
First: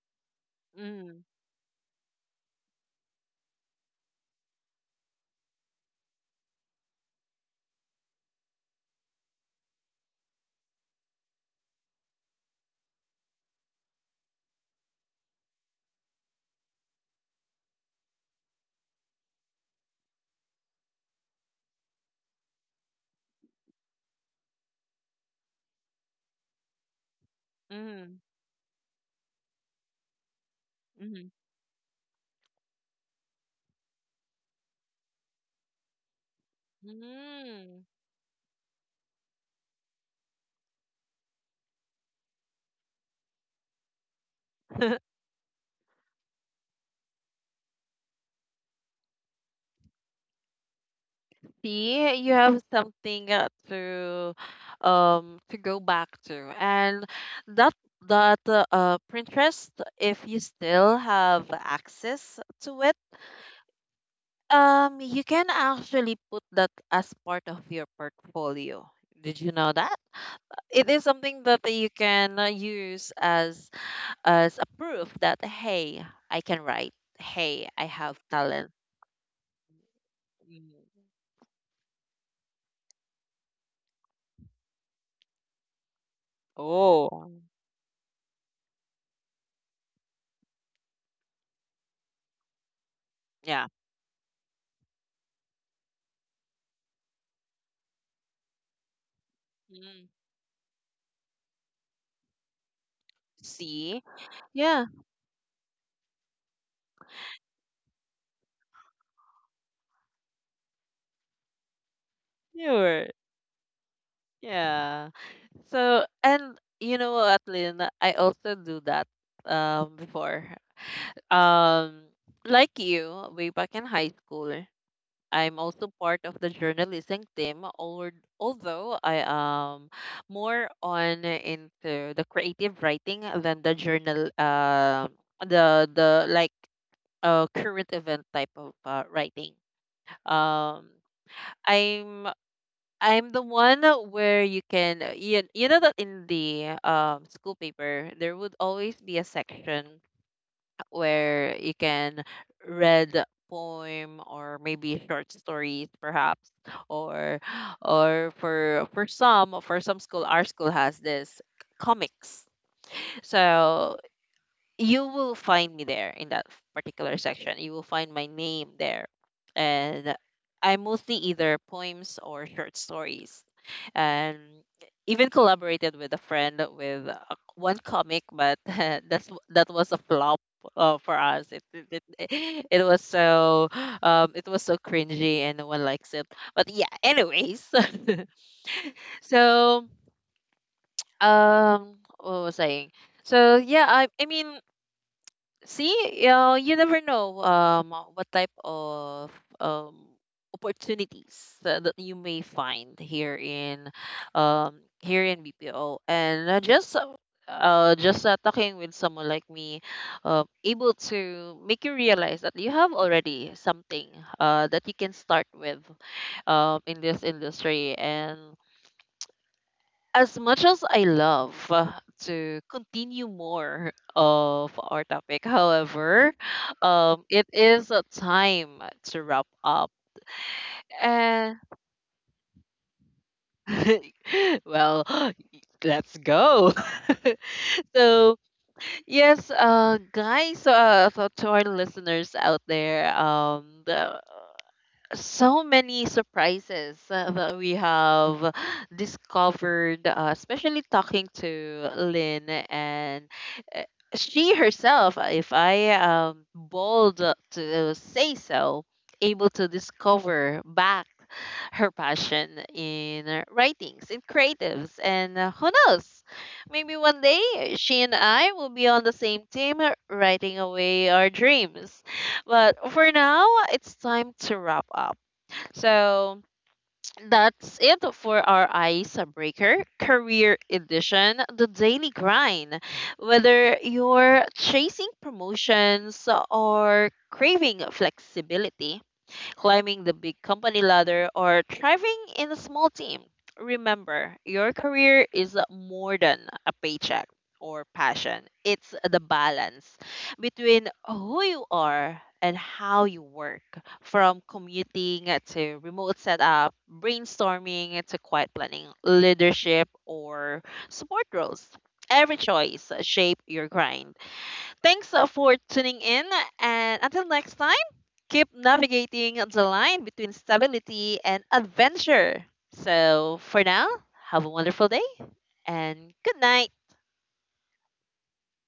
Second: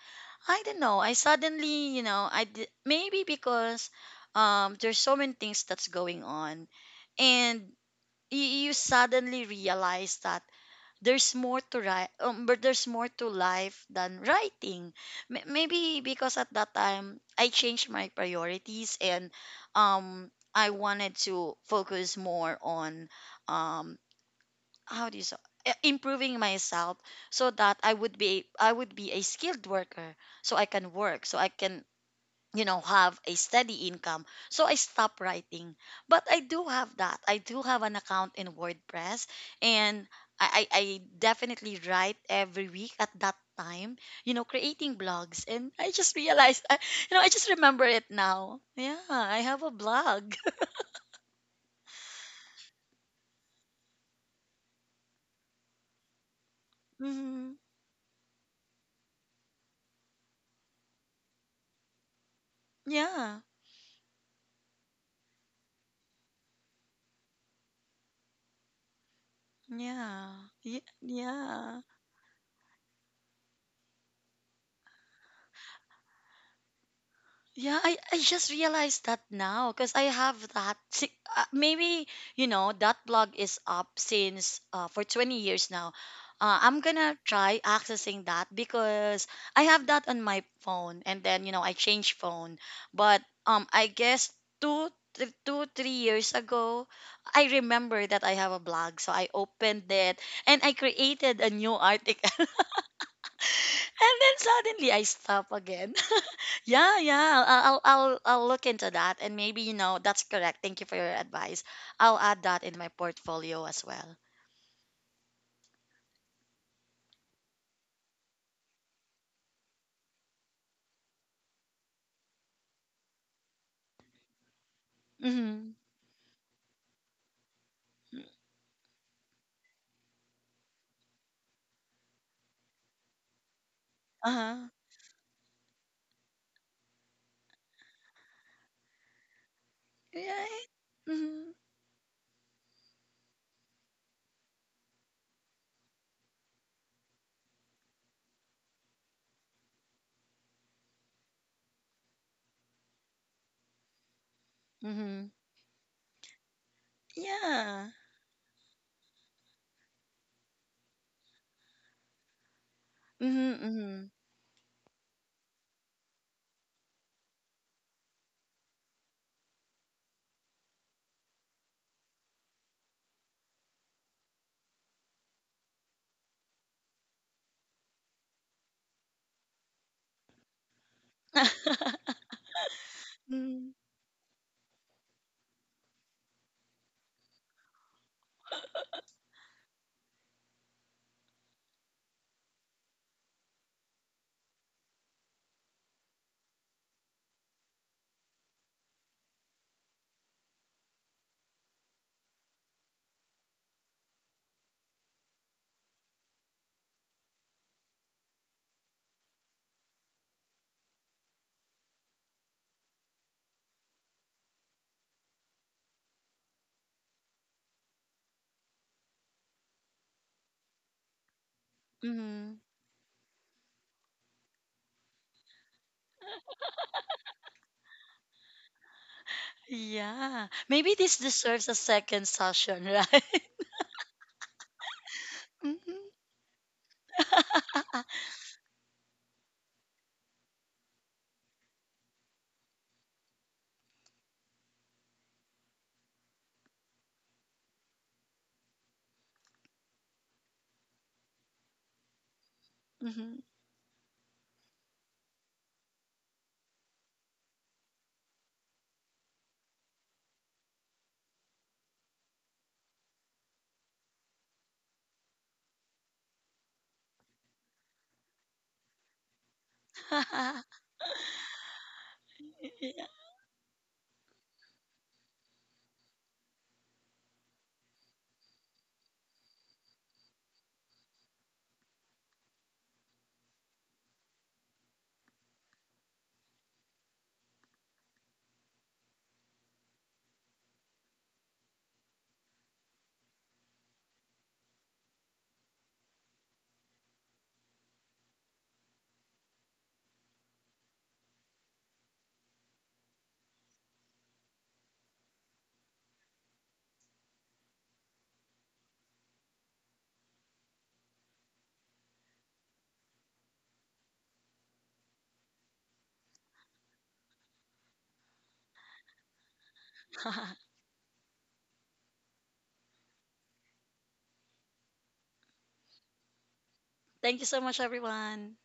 S2: I don't know. I
S1: Mm.
S2: suddenly, you know, maybe because there's so many things that's going on, and you suddenly realize that there's more to write, but there's more to life than writing. Maybe because at that time I changed my priorities, and I wanted to focus more on, um how do you say, improving myself so that
S1: Mm.
S2: I would be a skilled worker, so I can work
S1: Mhm.
S2: so I can, you know, have a steady income. So I stopped writing, but I do have
S1: Mm.
S2: an account in WordPress, and I definitely write every week at that time, you know, creating blogs. And I just realized I, you know, I just remember it now. Yeah, I have a blog.
S1: See, you have something, to, to go back to. And
S2: Hmm.
S1: that that Pinterest, if you still have access to it,
S2: Yeah,
S1: you can actually put that as part of your portfolio. Did you know that?
S2: yeah.
S1: It is something that
S2: Yeah.
S1: you can, use as a proof that hey, I can write. Hey,
S2: Yeah,
S1: I
S2: I,
S1: have
S2: I just
S1: talent.
S2: realized that now because I have that. Maybe, you know, that blog is up since for 20 years now. I'm gonna
S1: Oh,
S2: try accessing that because I have that on my phone, and then, you know, I changed phone. But
S1: yeah.
S2: I guess two, 3 years ago, I remember that I have a blog. So I opened
S1: Mm.
S2: it and I created a new article.
S1: See?
S2: And then
S1: Yeah,
S2: suddenly I stop again. Yeah, yeah. I'll look into that, and maybe, you know, that's correct. Thank you for your advice. I'll add that in my
S1: sure,
S2: portfolio as well.
S1: yeah. So, and you know what, Lynn? I also do that, before. Um, like you, way back in high school, I'm
S2: Mm-hmm.
S1: also part of the journalism team, or although I am more on into the creative writing than the journal
S2: Uh huh.
S1: the like current event type of, writing.
S2: Right.
S1: Um
S2: Mm-hmm.
S1: I'm I'm the one where you can, you know that in the, school paper there would always be a section where you can read poem or maybe short
S2: Mm-hmm.
S1: stories perhaps, or
S2: Yeah.
S1: or for some school. Our school has this comics,
S2: Mm-hmm.
S1: so
S2: Mm-hmm.
S1: you will find me there in that particular section. You will find my name there. And I mostly either poems or short stories. And even collaborated with a friend with a, one comic, but that was a flop, for us. It it was so cringy, and no one likes it. But yeah, anyways. So, what was I saying? So yeah, I mean, see, you never know, what type of, um opportunities that, you may find here in, here in BPO and, just talking with someone like me, able to make you realize that you have already something, that you can start with, in this industry, and as much as I love,
S2: Mm-hmm.
S1: to continue more of our topic. However, it is a time to wrap up.
S2: Yeah. Maybe this
S1: And
S2: deserves a second session, right?
S1: well, let's go. So yes, guys, so to our listeners out there, so many surprises, that we have discovered, especially talking to Lynn
S2: Mm-hmm.
S1: and,
S2: Mm-hmm.
S1: uh, she herself, if I am bold to say so, able to discover back her passion in, writings, in creatives, and, who knows? Maybe one day she and I will be on the same team, writing away our dreams. But
S2: Yeah.
S1: for now, it's time to wrap up. So that's it for our icebreaker career edition, the daily grind. Whether you're chasing promotions or craving flexibility, climbing the big company ladder, or thriving in a small team. Remember, your career is more than a paycheck or passion. It's the balance between who you are and how you work, from commuting to remote setup, brainstorming to quiet planning, leadership, or support roles. Every choice shape your grind. Thanks, for tuning in, and until next time keep navigating the line between stability and adventure. So, for now, have a wonderful day and good night.
S2: Thank you so much, everyone.